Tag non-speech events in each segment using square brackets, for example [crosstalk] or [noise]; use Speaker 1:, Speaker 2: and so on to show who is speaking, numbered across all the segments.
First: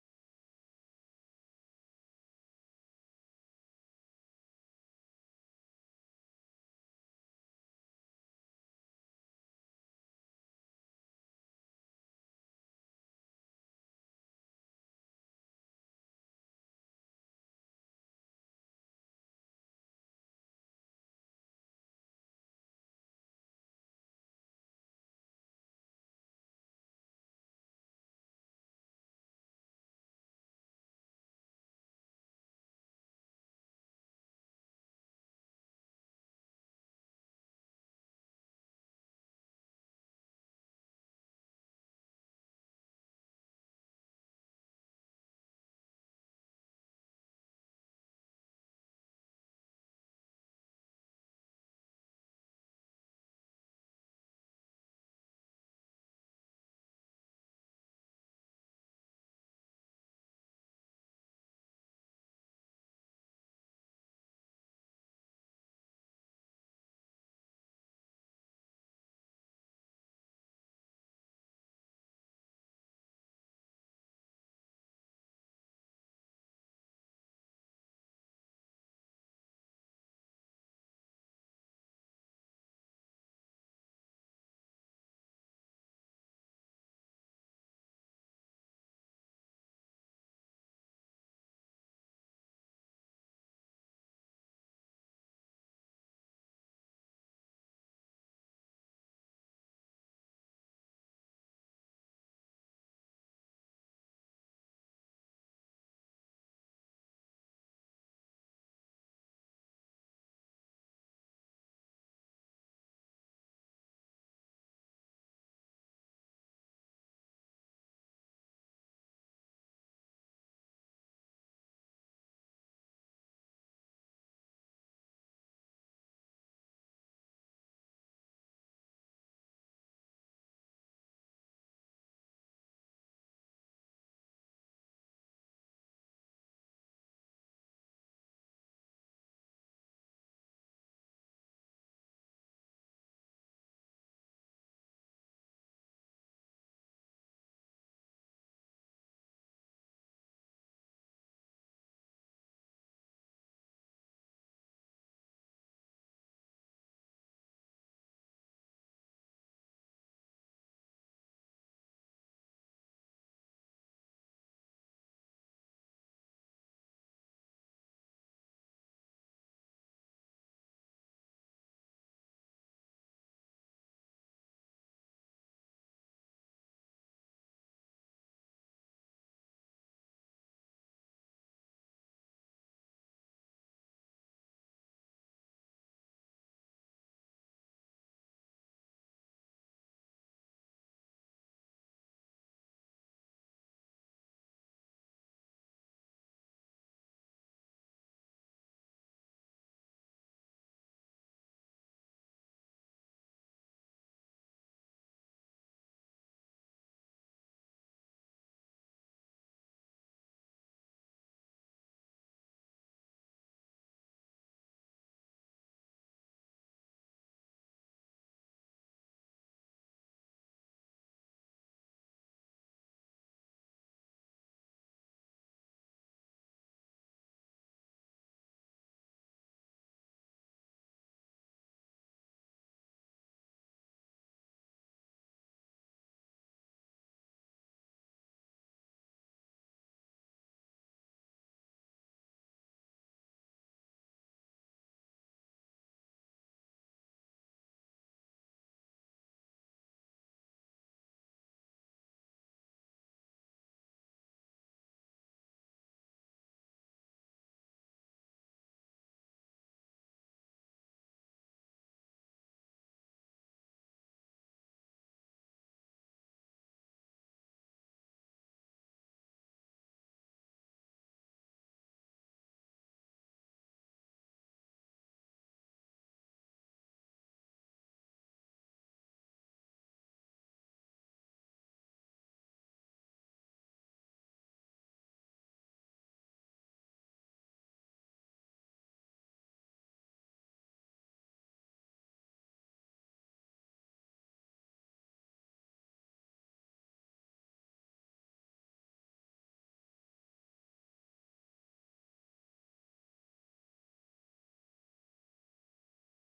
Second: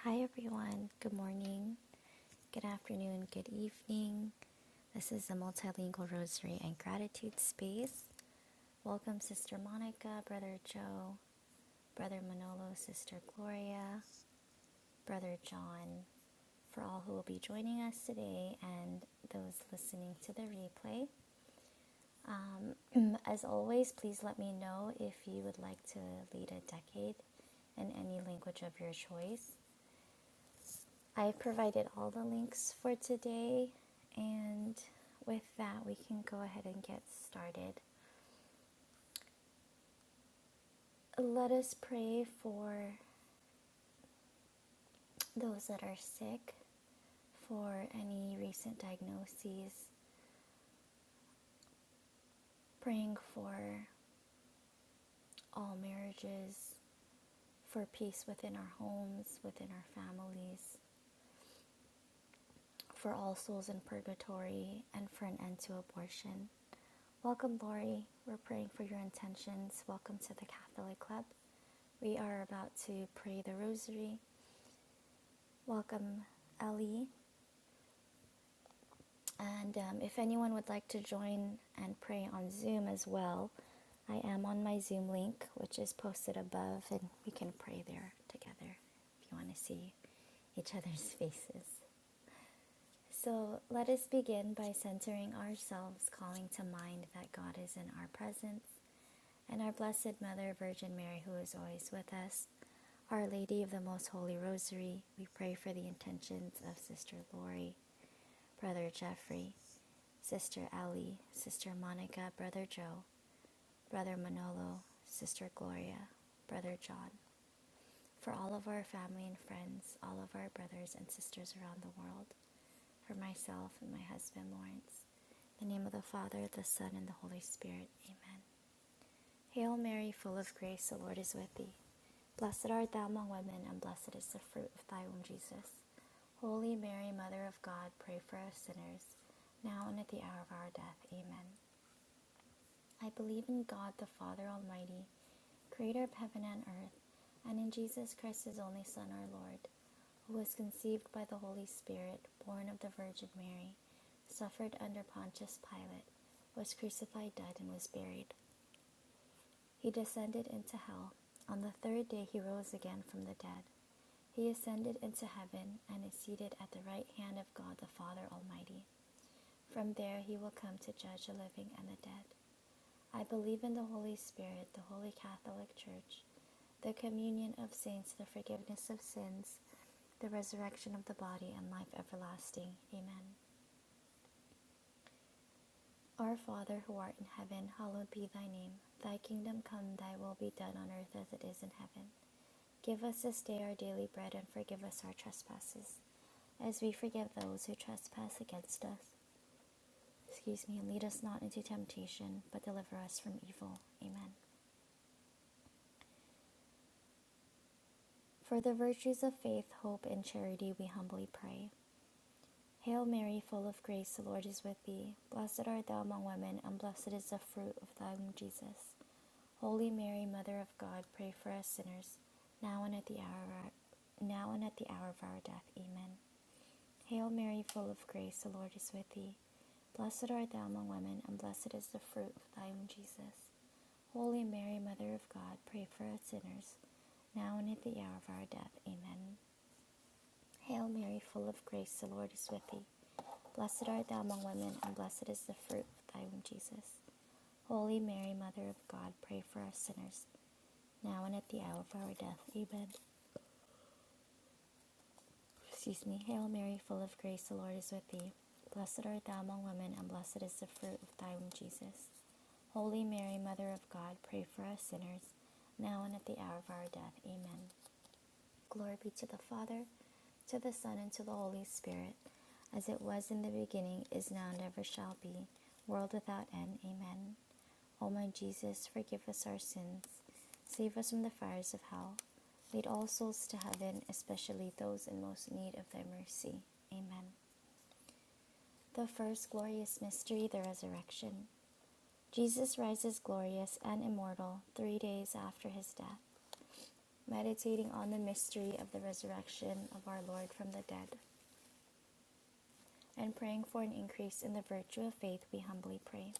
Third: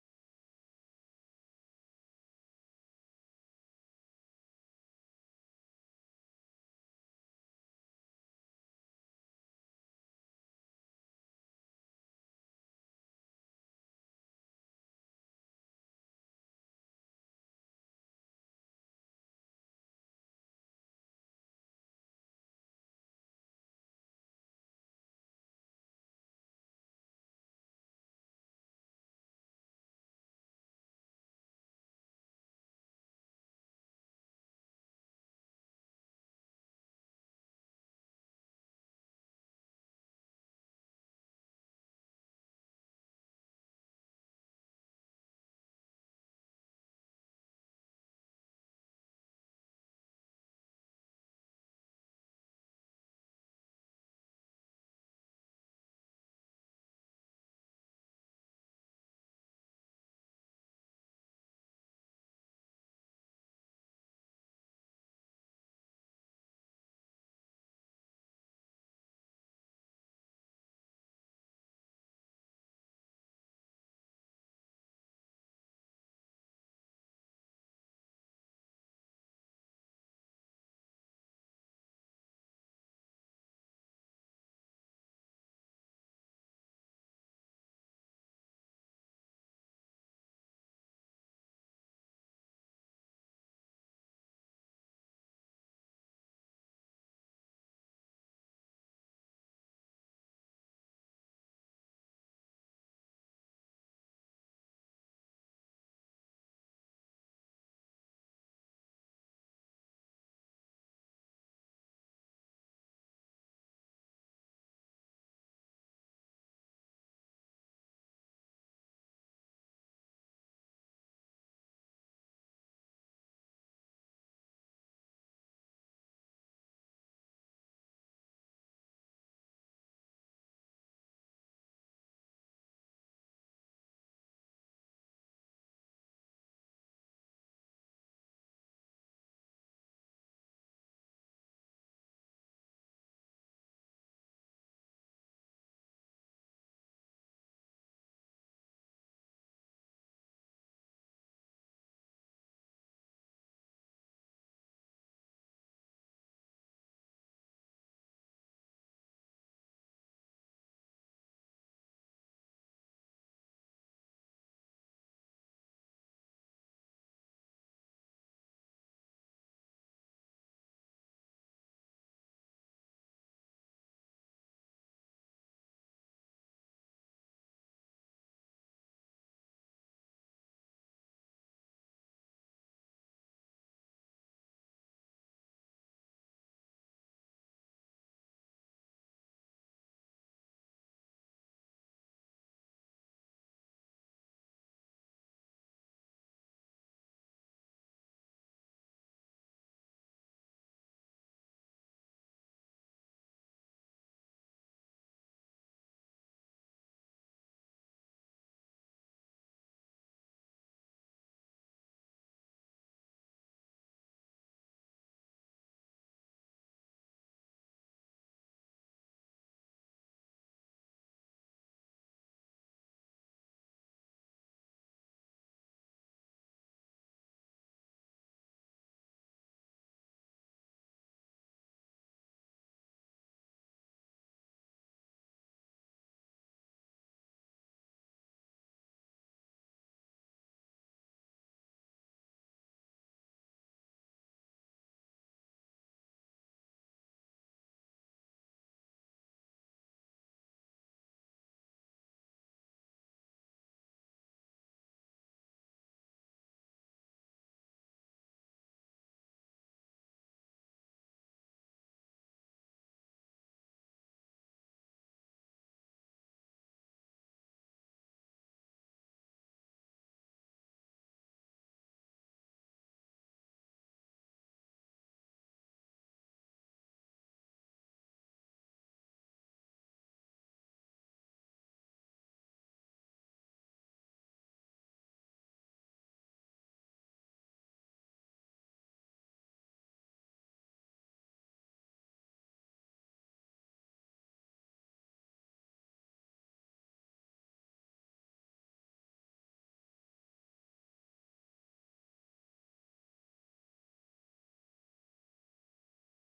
Speaker 1: Hi, everyone. Good morning, good afternoon, good evening. This is the Multilingual Rosary and Gratitude Space. Welcome, Sister Monica, Brother Joe, Brother Manolo, Sister Gloria, Brother John, for all who will be joining us today and those listening to the replay. Um, [clears throat] as always, please let me know if you would like to lead a decade in any language of your choice. I provided all the links for today, and with that, we can go ahead and get started. Let us pray for those that are sick, for any recent diagnoses, praying for all marriages, for peace within our homes, within our families, for all souls in purgatory, and for an end to abortion. Welcome, Lori. We're praying for your intentions. Welcome to the Catholic Club. We are about to pray the rosary. Welcome, Ellie. And um, if anyone would like to join and pray on Zoom as well, I am on my Zoom link, which is posted above, and we can pray there together if you want to see each other's [laughs] faces. So let us begin by centering ourselves, calling to mind that God is in our presence and our Blessed Mother, Virgin Mary, who is always with us. Our Lady of the Most Holy Rosary, we pray for the intentions of Sister Lori, Brother Jeffrey, Sister Ellie, Sister Monica, Brother Joe, Brother Manolo, Sister Gloria, Brother John, for all of our family and friends, all of our brothers and sisters around the world, for myself and my husband Lawrence. In the name of the Father, the Son, and the Holy Spirit. Amen. Hail Mary, full of grace, the Lord is with thee. Blessed art thou among women, and blessed is the fruit of thy womb, Jesus. Holy Mary, Mother of God, pray for us sinners, now and at the hour of our death. Amen. I believe in God, the Father Almighty, creator of heaven and earth, and in Jesus Christ, his only Son, our Lord, who was conceived by the Holy Spirit, born of the Virgin Mary, suffered under Pontius Pilate, was crucified, died, and was buried. He descended into hell. On the third day he rose again from the dead. He ascended into heaven and is seated at the right hand of God the Father Almighty. From there he will come to judge the living and the dead. I believe in the Holy Spirit, the Holy Catholic Church, the communion of saints, the forgiveness of sins, the resurrection of the body, and life everlasting. Amen. Our Father who art in heaven, hallowed be thy name. Thy kingdom come, thy will be done on earth as it is in heaven. Give us this day our daily bread and forgive us our trespasses, as we forgive those who trespass against us. Excuse me, and lead us not into temptation, but deliver us from evil. Amen. For the virtues of faith, hope, and charity, we humbly pray. Hail Mary, full of grace, the Lord is with thee. Blessed art thou among women, and blessed is the fruit of thy womb, Jesus. Holy Mary, Mother of God, pray for us sinners, now and at the hour of our, now and at the hour of our death. Amen. Hail Mary, full of grace, the Lord is with thee. Blessed art thou among women, and blessed is the fruit of thy womb, Jesus. Holy Mary, Mother of God, pray for us sinners, now and at the hour of our death. Amen. Hail Mary, full of grace, the Lord is with thee. Blessed art thou among women, and blessed is the fruit of thy womb, Jesus. Holy Mary, Mother of God, pray for us sinners, now and at the hour of our death. Amen. excuse me, Hail Mary, full of grace, the Lord is with thee. Blessed art thou among women, and blessed is the fruit of thy womb, Jesus. Holy Mary, Mother of God, pray for us sinners, now and at the hour of our death. Amen. Glory be to the Father, to the Son, and to the Holy Spirit, as it was in the beginning, is now, and ever shall be, world without end. Amen. O my Jesus, forgive us our sins, save us from the fires of hell, lead all souls to heaven, especially those in most need of thy mercy. Amen. The first glorious mystery, the resurrection. Jesus rises glorious and immortal three days after his death meditating on the mystery of the resurrection of our Lord from the dead, and praying for an increase in the virtue of faith, we humbly pray.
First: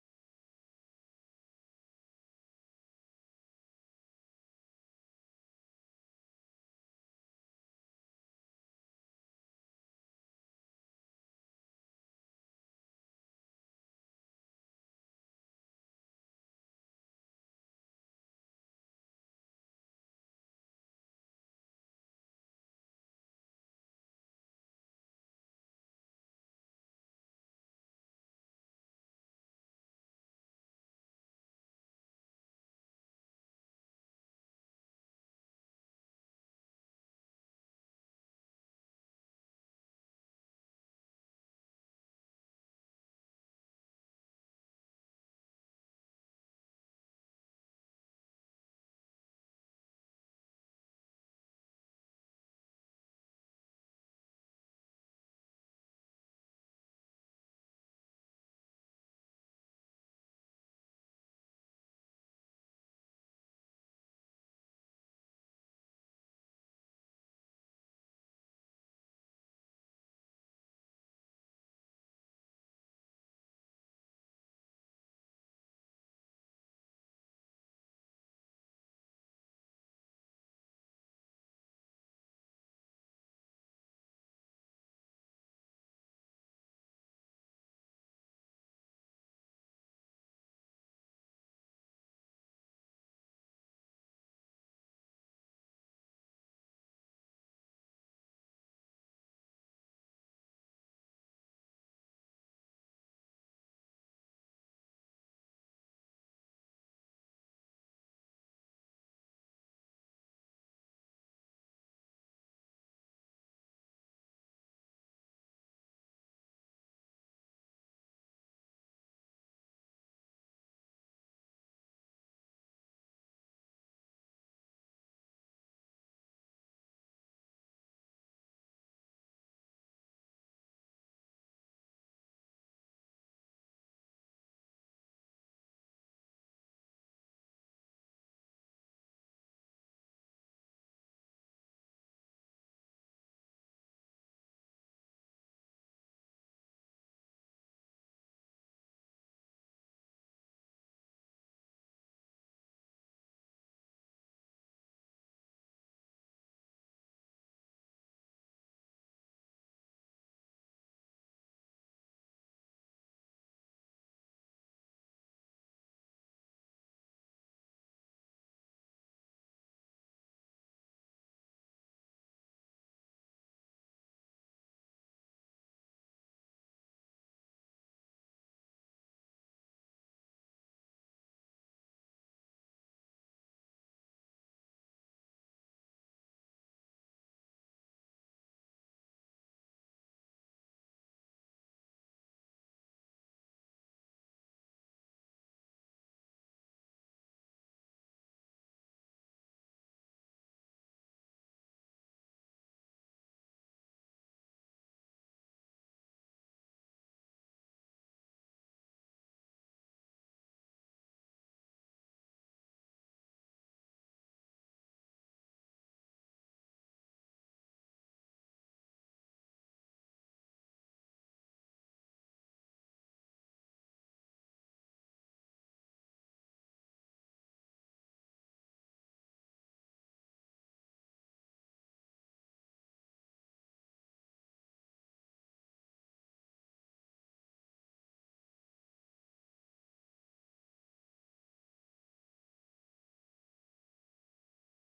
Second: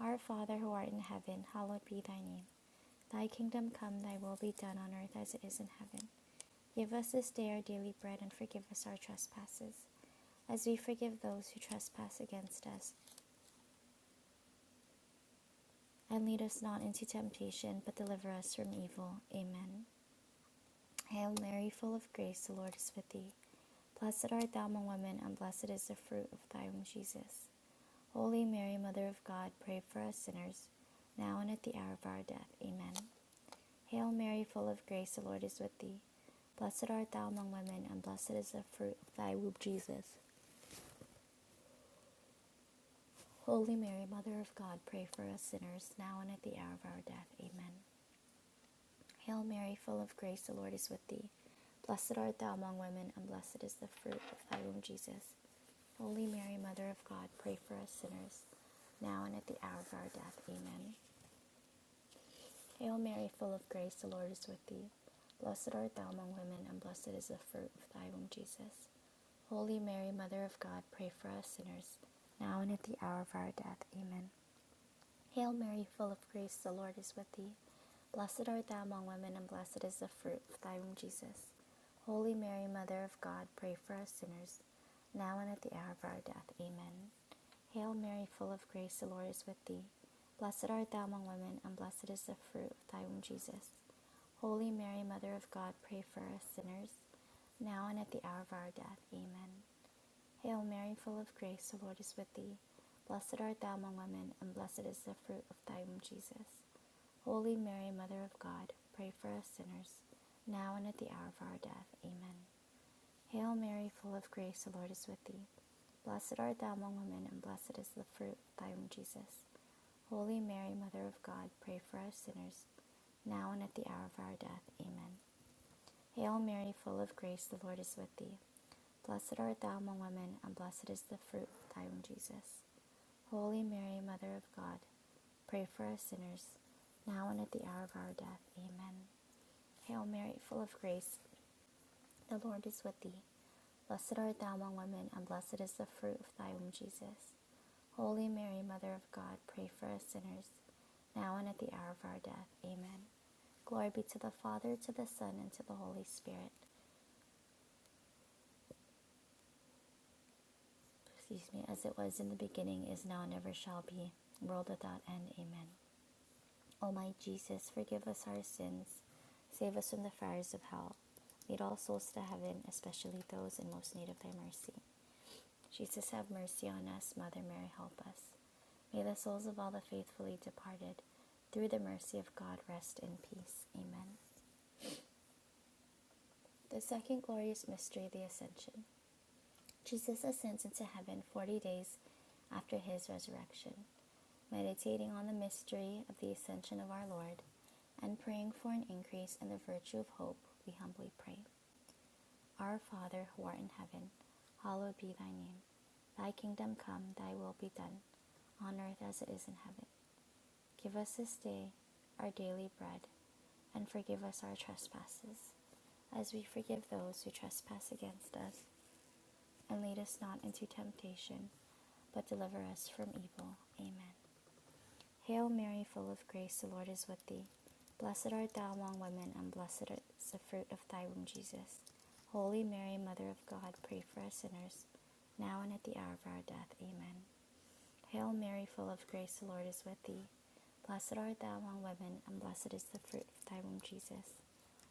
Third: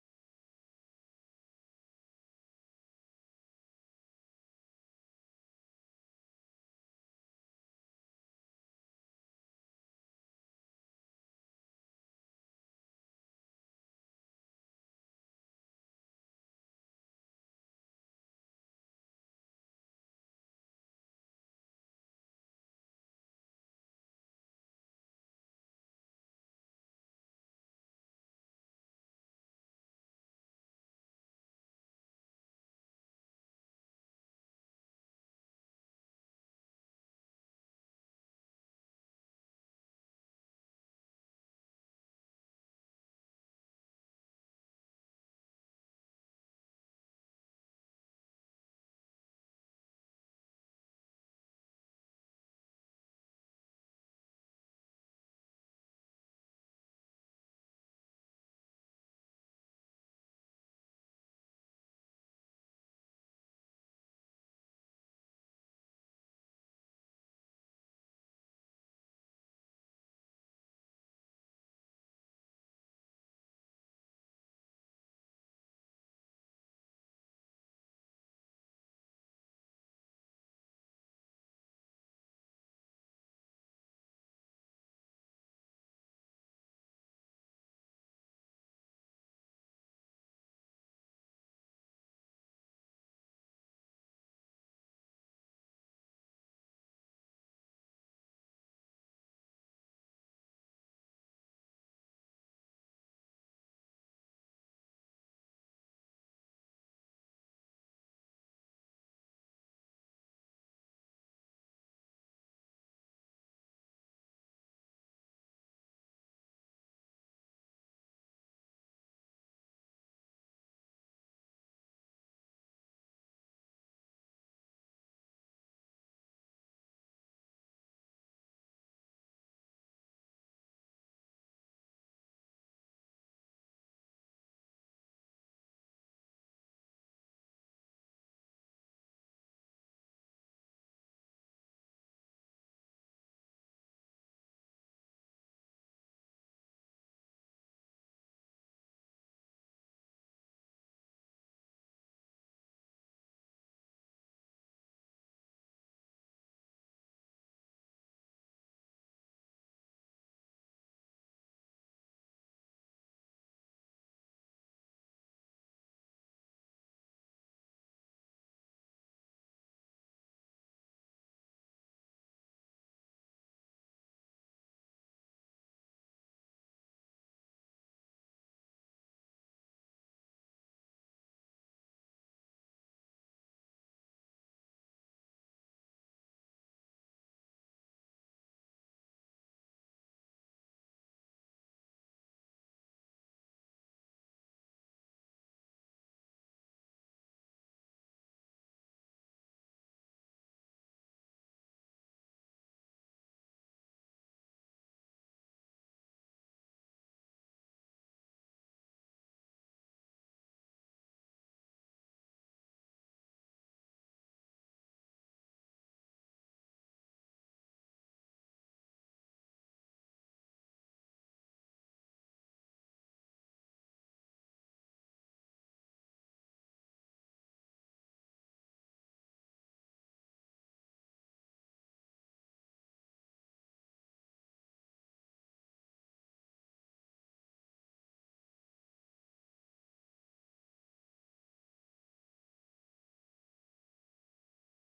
Speaker 1: Our Father who art in heaven, hallowed be thy name. Thy kingdom come, thy will be done on earth as it is in heaven. Give us this day our daily bread, and forgive us our trespasses, as we forgive those who trespass against us. And lead us not into temptation, but deliver us from evil. Amen. Hail Mary, full of grace, the Lord is with thee. Blessed art thou among women, and blessed is the fruit of thy womb, Jesus. Holy Mary, Mother of God, pray for us sinners, now and at the hour of our death. Amen. Hail Mary, full of grace, the Lord is with thee. Blessed art thou among women, and blessed is the fruit of thy womb, Jesus. Holy Mary, Mother of God, pray for us sinners, now and at the hour of our death. Amen. Hail Mary, full of grace, the Lord is with thee. Blessed art thou among women, and blessed is the fruit of thy womb, Jesus. Holy Mary, Mother of God, pray for us sinners, now and at the hour of our death. Amen. Hail Mary, full of grace, the Lord is with thee. Blessed art thou among women, and blessed is the fruit of thy womb, Jesus. Holy Mary, Mother of God, pray for us sinners, now and at the hour of our death. Amen. Hail Mary, full of grace, the Lord is with thee. Blessed art thou among women, and blessed is the fruit of thy womb, Jesus. Holy Mary, Mother of God, pray for us sinners, now and at the hour of our death. Amen. Hail Mary, full of grace, the Lord is with thee. Blessed art thou among women, and blessed is the fruit of thy womb, Jesus. Holy Mary, Mother of God, pray for us sinners, now and at the hour of our death. Amen. Hail Mary, full of grace, the Lord is with thee. Blessed art thou among women, and blessed is the fruit of thy womb, Jesus. Holy Mary, Mother of God, pray for us sinners, now and at the hour of our death. Amen. Hail Mary, full of grace, the Lord is with thee. Blessed art thou among women, and blessed is the fruit of thy womb, Jesus. Holy Mary, Mother of God, pray for us sinners, now and at the hour of our death. Amen. Hail Mary, full of grace, the Lord is with thee. Blessed art thou among women, and blessed is the fruit of thy womb, Jesus. Holy Mary, Mother of God, pray for us sinners, now and at the hour of our death. Amen. Hail Mary, full of grace, the Lord is with thee. Blessed art thou among women, and blessed is the fruit of thy womb, Jesus. Holy Mary, Mother of God, pray for us sinners, now and at the hour of our death. Amen. Glory be to the Father, to the Son, and to the Holy Spirit excuse me, as it was in the beginning, is now, and ever shall be, world without end. Amen. O my Jesus, forgive us our sins, save us from the fires of hell, lead all souls to heaven, especially those in most need of thy mercy. Jesus, have mercy on us. Mother Mary, help us. May the souls of all the faithfully departed, through the mercy of God, rest in peace. Amen. The second glorious mystery, the Ascension. Jesus ascends into heaven 40 days after his resurrection. meditating on the mystery of the ascension of our Lord, and praying for an increase in the virtue of hope, we humbly pray. Our Father, who art in heaven, hallowed be thy name. Thy kingdom come, thy will be done, on earth as it is in heaven. Give us this day our daily bread, and forgive us our trespasses, as we forgive those who trespass against us. And lead us not into temptation, but deliver us from evil. Amen. Hail Mary, full of grace, the Lord is with thee. Blessed art thou among women, and blessed is the fruit of thy womb, Jesus. Holy Mary, Mother of God, pray for us sinners, now and at the hour of our death. Amen. Hail Mary, full of grace, the Lord is with thee. Blessed art thou among women, and blessed is the fruit of thy womb, Jesus.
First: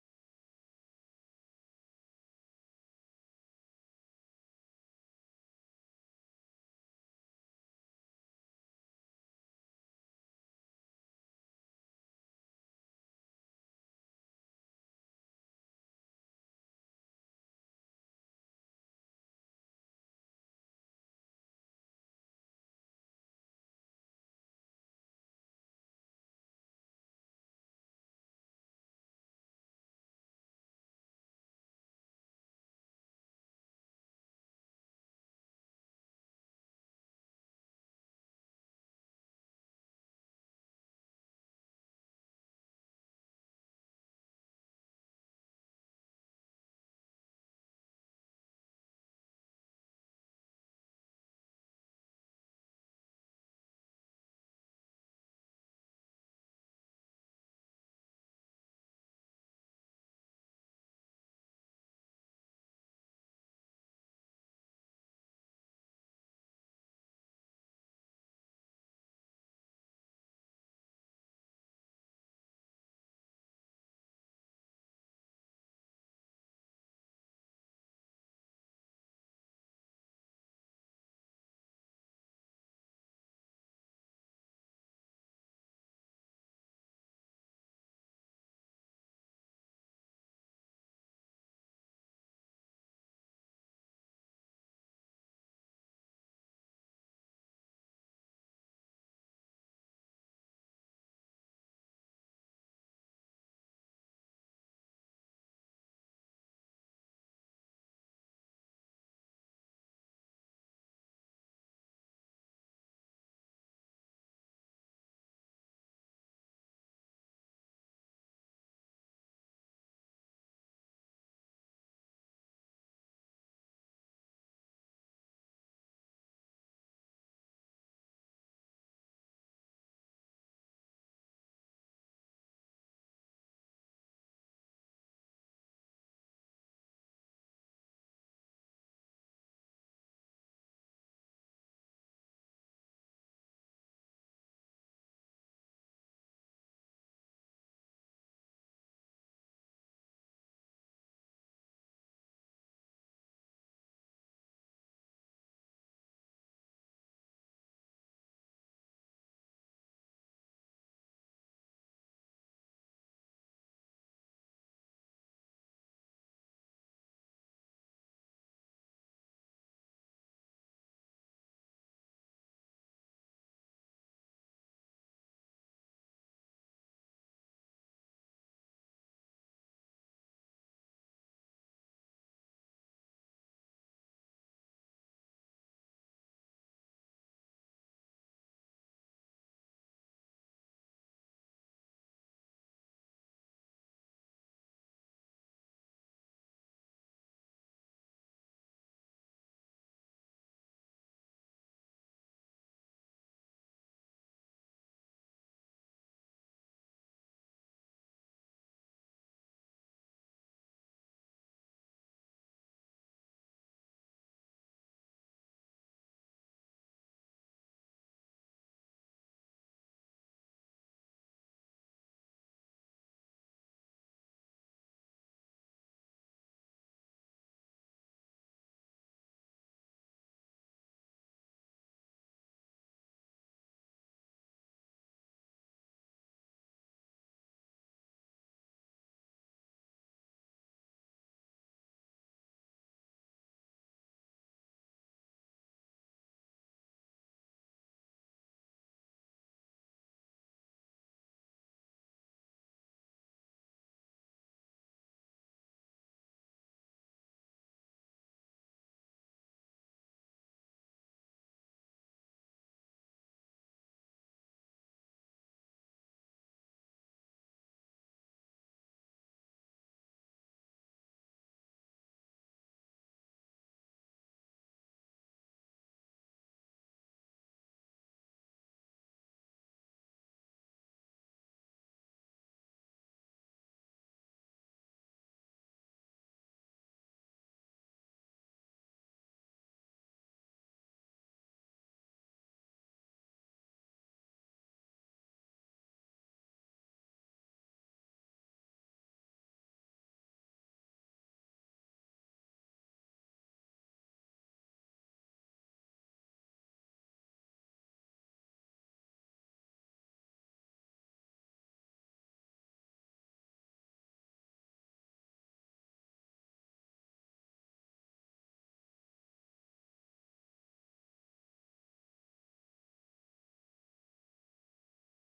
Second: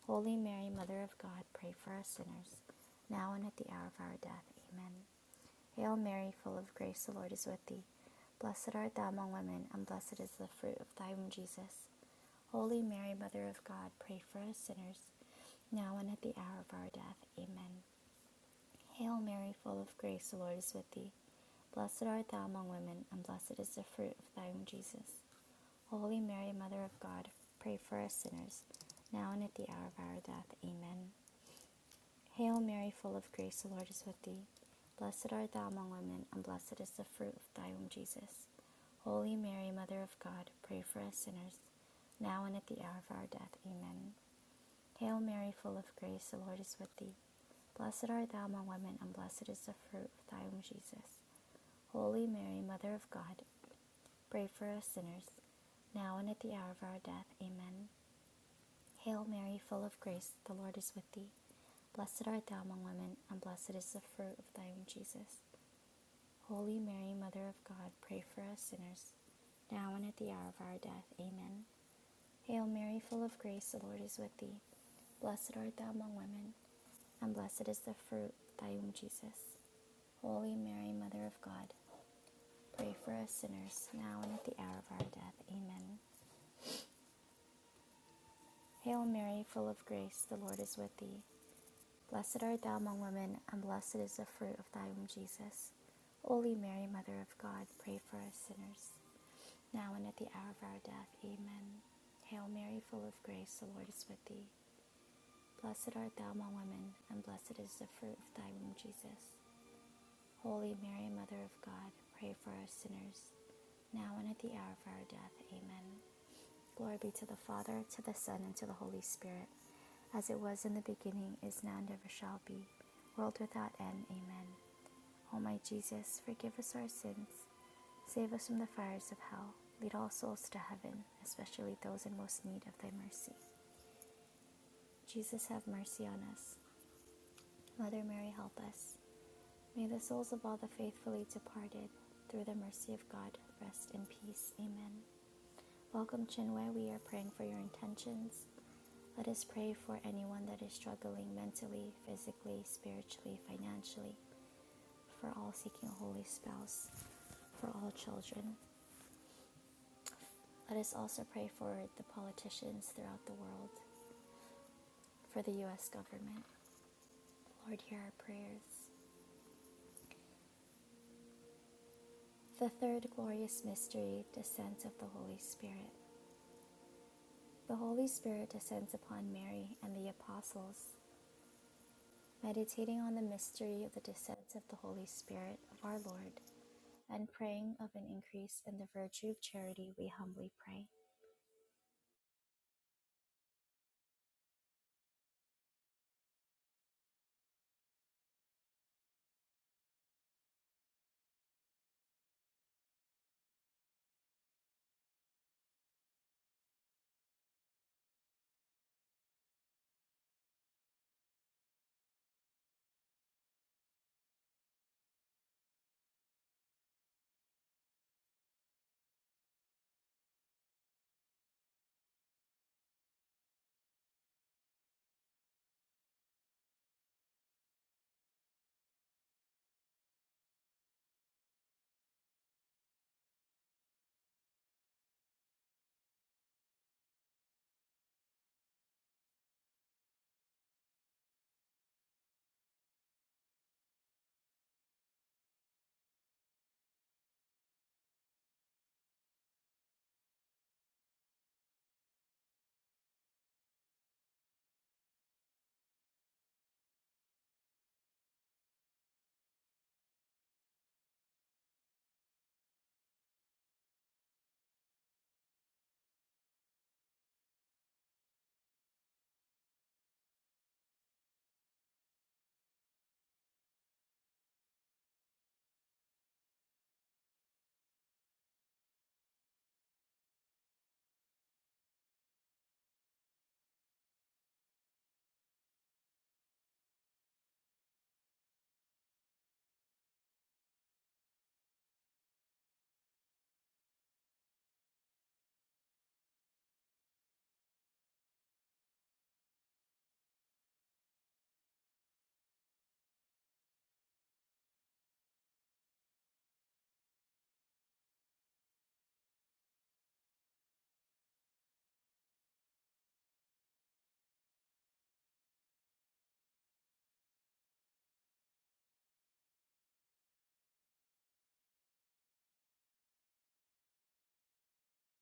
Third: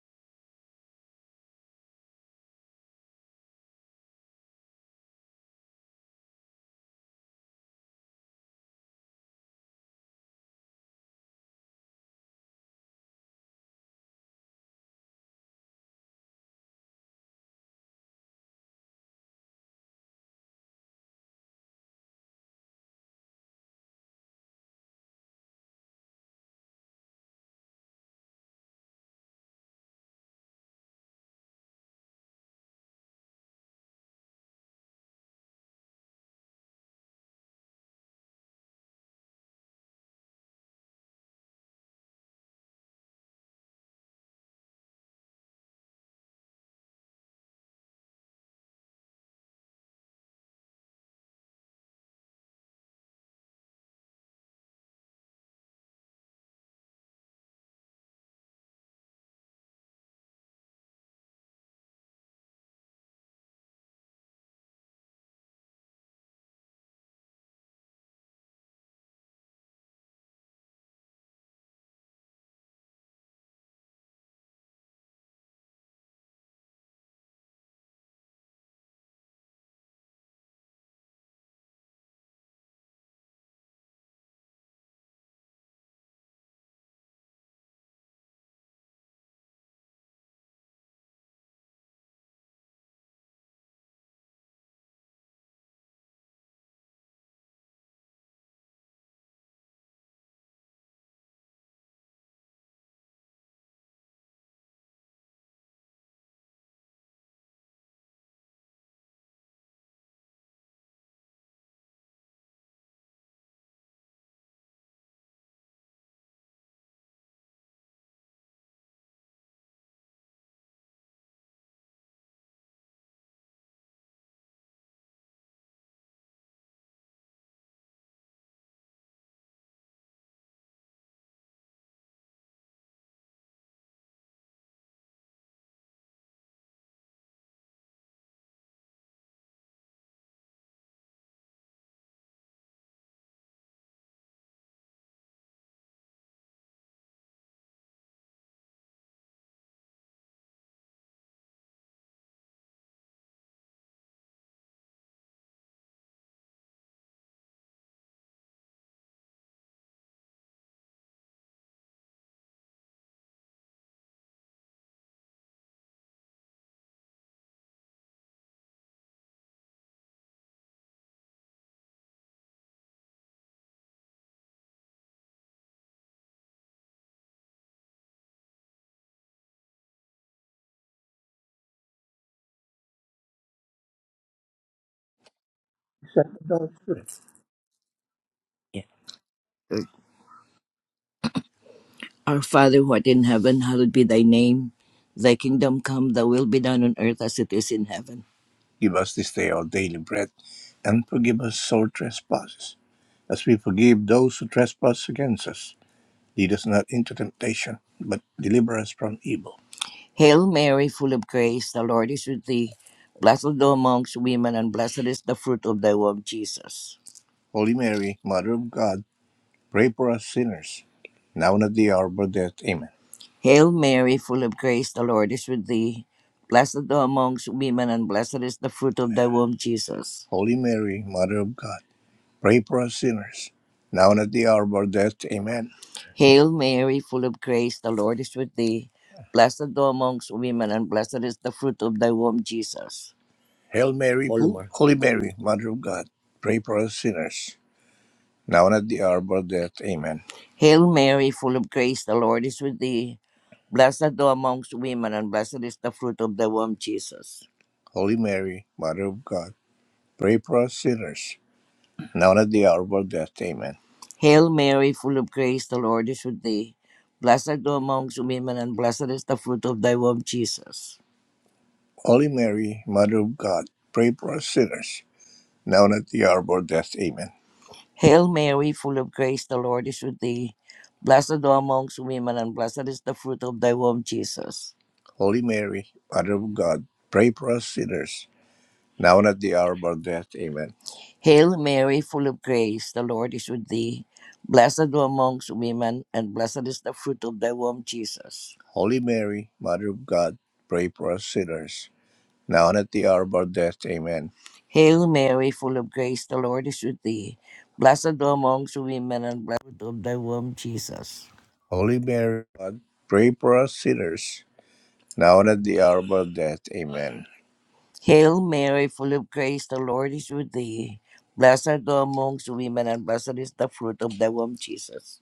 Speaker 1: Holy Mary, Mother of God, pray for us sinners, now and at the hour of our death. Amen. Hail Mary, full of grace, the Lord is with thee. Blessed art thou among women, and blessed is the fruit of thy womb, Jesus. Holy Mary, Mother of God, pray for us sinners, now and at the hour of our death. Amen. Hail Mary, full of grace, the Lord is with thee. Blessed art thou among women, and blessed is the fruit of thy womb, Jesus. Holy Mary, Mother of God, pray for us sinners, now and at the hour of our death. Amen. Hail Mary, full of grace, the Lord is with thee. Blessed art thou among women, and blessed is the fruit of thy womb, Jesus. Holy Mary, Mother of God, pray for us sinners, now and at the hour of our death. Amen. Hail Mary, full of grace, the Lord is with thee. Blessed art thou among women, and blessed is the fruit of thy womb, Jesus. Holy Mary, Mother of God, pray for us sinners, now and at the hour of our death. Amen. Hail Mary, full of grace, the Lord is with thee. Blessed art thou among women, and blessed is the fruit of thy womb, Jesus. Holy Mary, Mother of God, pray for us sinners, now and at the hour of our death. Amen. Hail Mary, full of grace, the Lord is with thee. Blessed art thou among women, and blessed is the fruit of thy womb, Jesus. Holy Mary, Mother of God, pray for us sinners, now and at the hour of our death. Amen. Hail Mary, full of grace, the Lord is with thee. Blessed art thou among women, and blessed is the fruit of thy womb, Jesus. Holy Mary, Mother of God, pray for us sinners, now and at the hour of our death. Amen. Hail Mary, full of grace, the Lord is with thee. Blessed art thou among women, and blessed is the fruit of thy womb, Jesus. Holy Mary, Mother of God, pray for us sinners, now and at the hour of our death. Amen. Glory be to the Father, to the Son, and to the Holy Spirit, as it was in the beginning, is now, and ever shall be, world without end. Amen. O my Jesus, forgive us our sins, save us from the fires of hell, lead all souls to heaven, especially those in most need of thy mercy. Jesus, have mercy on us. Mother Mary, help us. May the souls of all the faithfully departed, through the mercy of God, rest in peace. Amen. Welcome, Chinwe. We are praying for your intentions. Let us pray for anyone that is struggling mentally, physically, spiritually, financially, for all seeking a holy spouse, for all children. Let us also pray for the politicians throughout the world, for the U.S. government. Lord, hear our prayers. The third glorious mystery, descent of the Holy Spirit. The Holy Spirit descends upon Mary and the apostles, meditating on the mystery of the descent of the Holy Spirit of our Lord and praying of an increase in the
Speaker 2: Yeah.
Speaker 1: virtue of charity, we humbly pray.
Speaker 2: Our Father who art in heaven, hallowed be thy name. Thy kingdom come, thy will be done on earth as it is in heaven. Give us this day our daily bread, and forgive us our trespasses, as we forgive those who trespass against us. Lead us not into temptation, but deliver us from evil. Hail Mary, full of grace, the Lord is with thee. Blessed art thou amongst women, and blessed is the fruit of thy womb, Jesus. Holy Mary, Mother of God, Pray for us sinners, now and at the hour of our death. Amen. Hail Mary, full of grace, the Lord is with thee. Blessed thou amongst women, and blessed is the fruit of thy womb, Jesus. Holy Mary, Mother of God, pray for us sinners, now and at the hour of our death. Amen. Hail Mary, full of grace, the Lord is with thee. Blessed thou amongst women, and blessed is the fruit of thy womb, Jesus. Hail Mary, Holy Mary, Holy Mary, Mother of God, pray for us sinners, now and at the hour of our death. Amen. Hail Mary, full of grace, the Lord is with thee. Blessed art thou amongst women, and blessed is the fruit of thy womb, Jesus. Holy Mary, Mother of God, pray for us sinners, now and at the hour of our death. Amen. Hail Mary, full of grace, the Lord is with thee. Blessed art thou amongst women, and blessed is the fruit of thy womb, Jesus. Holy Mary, Mother of God, pray for us sinners, now and at the hour of our death. Amen. Hail Mary, full of grace, the Lord is with thee. Blessed thou amongst women, and blessed is the fruit of thy womb, Jesus. Holy Mary, Mother of God, pray for us sinners, now and at the hour of our death. Amen. Hail Mary, full of grace, the Lord is with thee. Blessed thou amongst women, and blessed is the fruit of thy womb, Jesus. Holy Mary, Mother of God, pray for us sinners, now and at the hour of our death. Amen. Hail Mary, full of grace, the Lord is with thee. Blessed thou amongst women, and blessed of thy womb, Jesus. Holy Mary, God, pray for us sinners, now and at the hour of our death. Amen. Hail Mary, full of grace, the Lord is with thee. Blessed thou amongst women, and blessed is the fruit of thy womb, Jesus.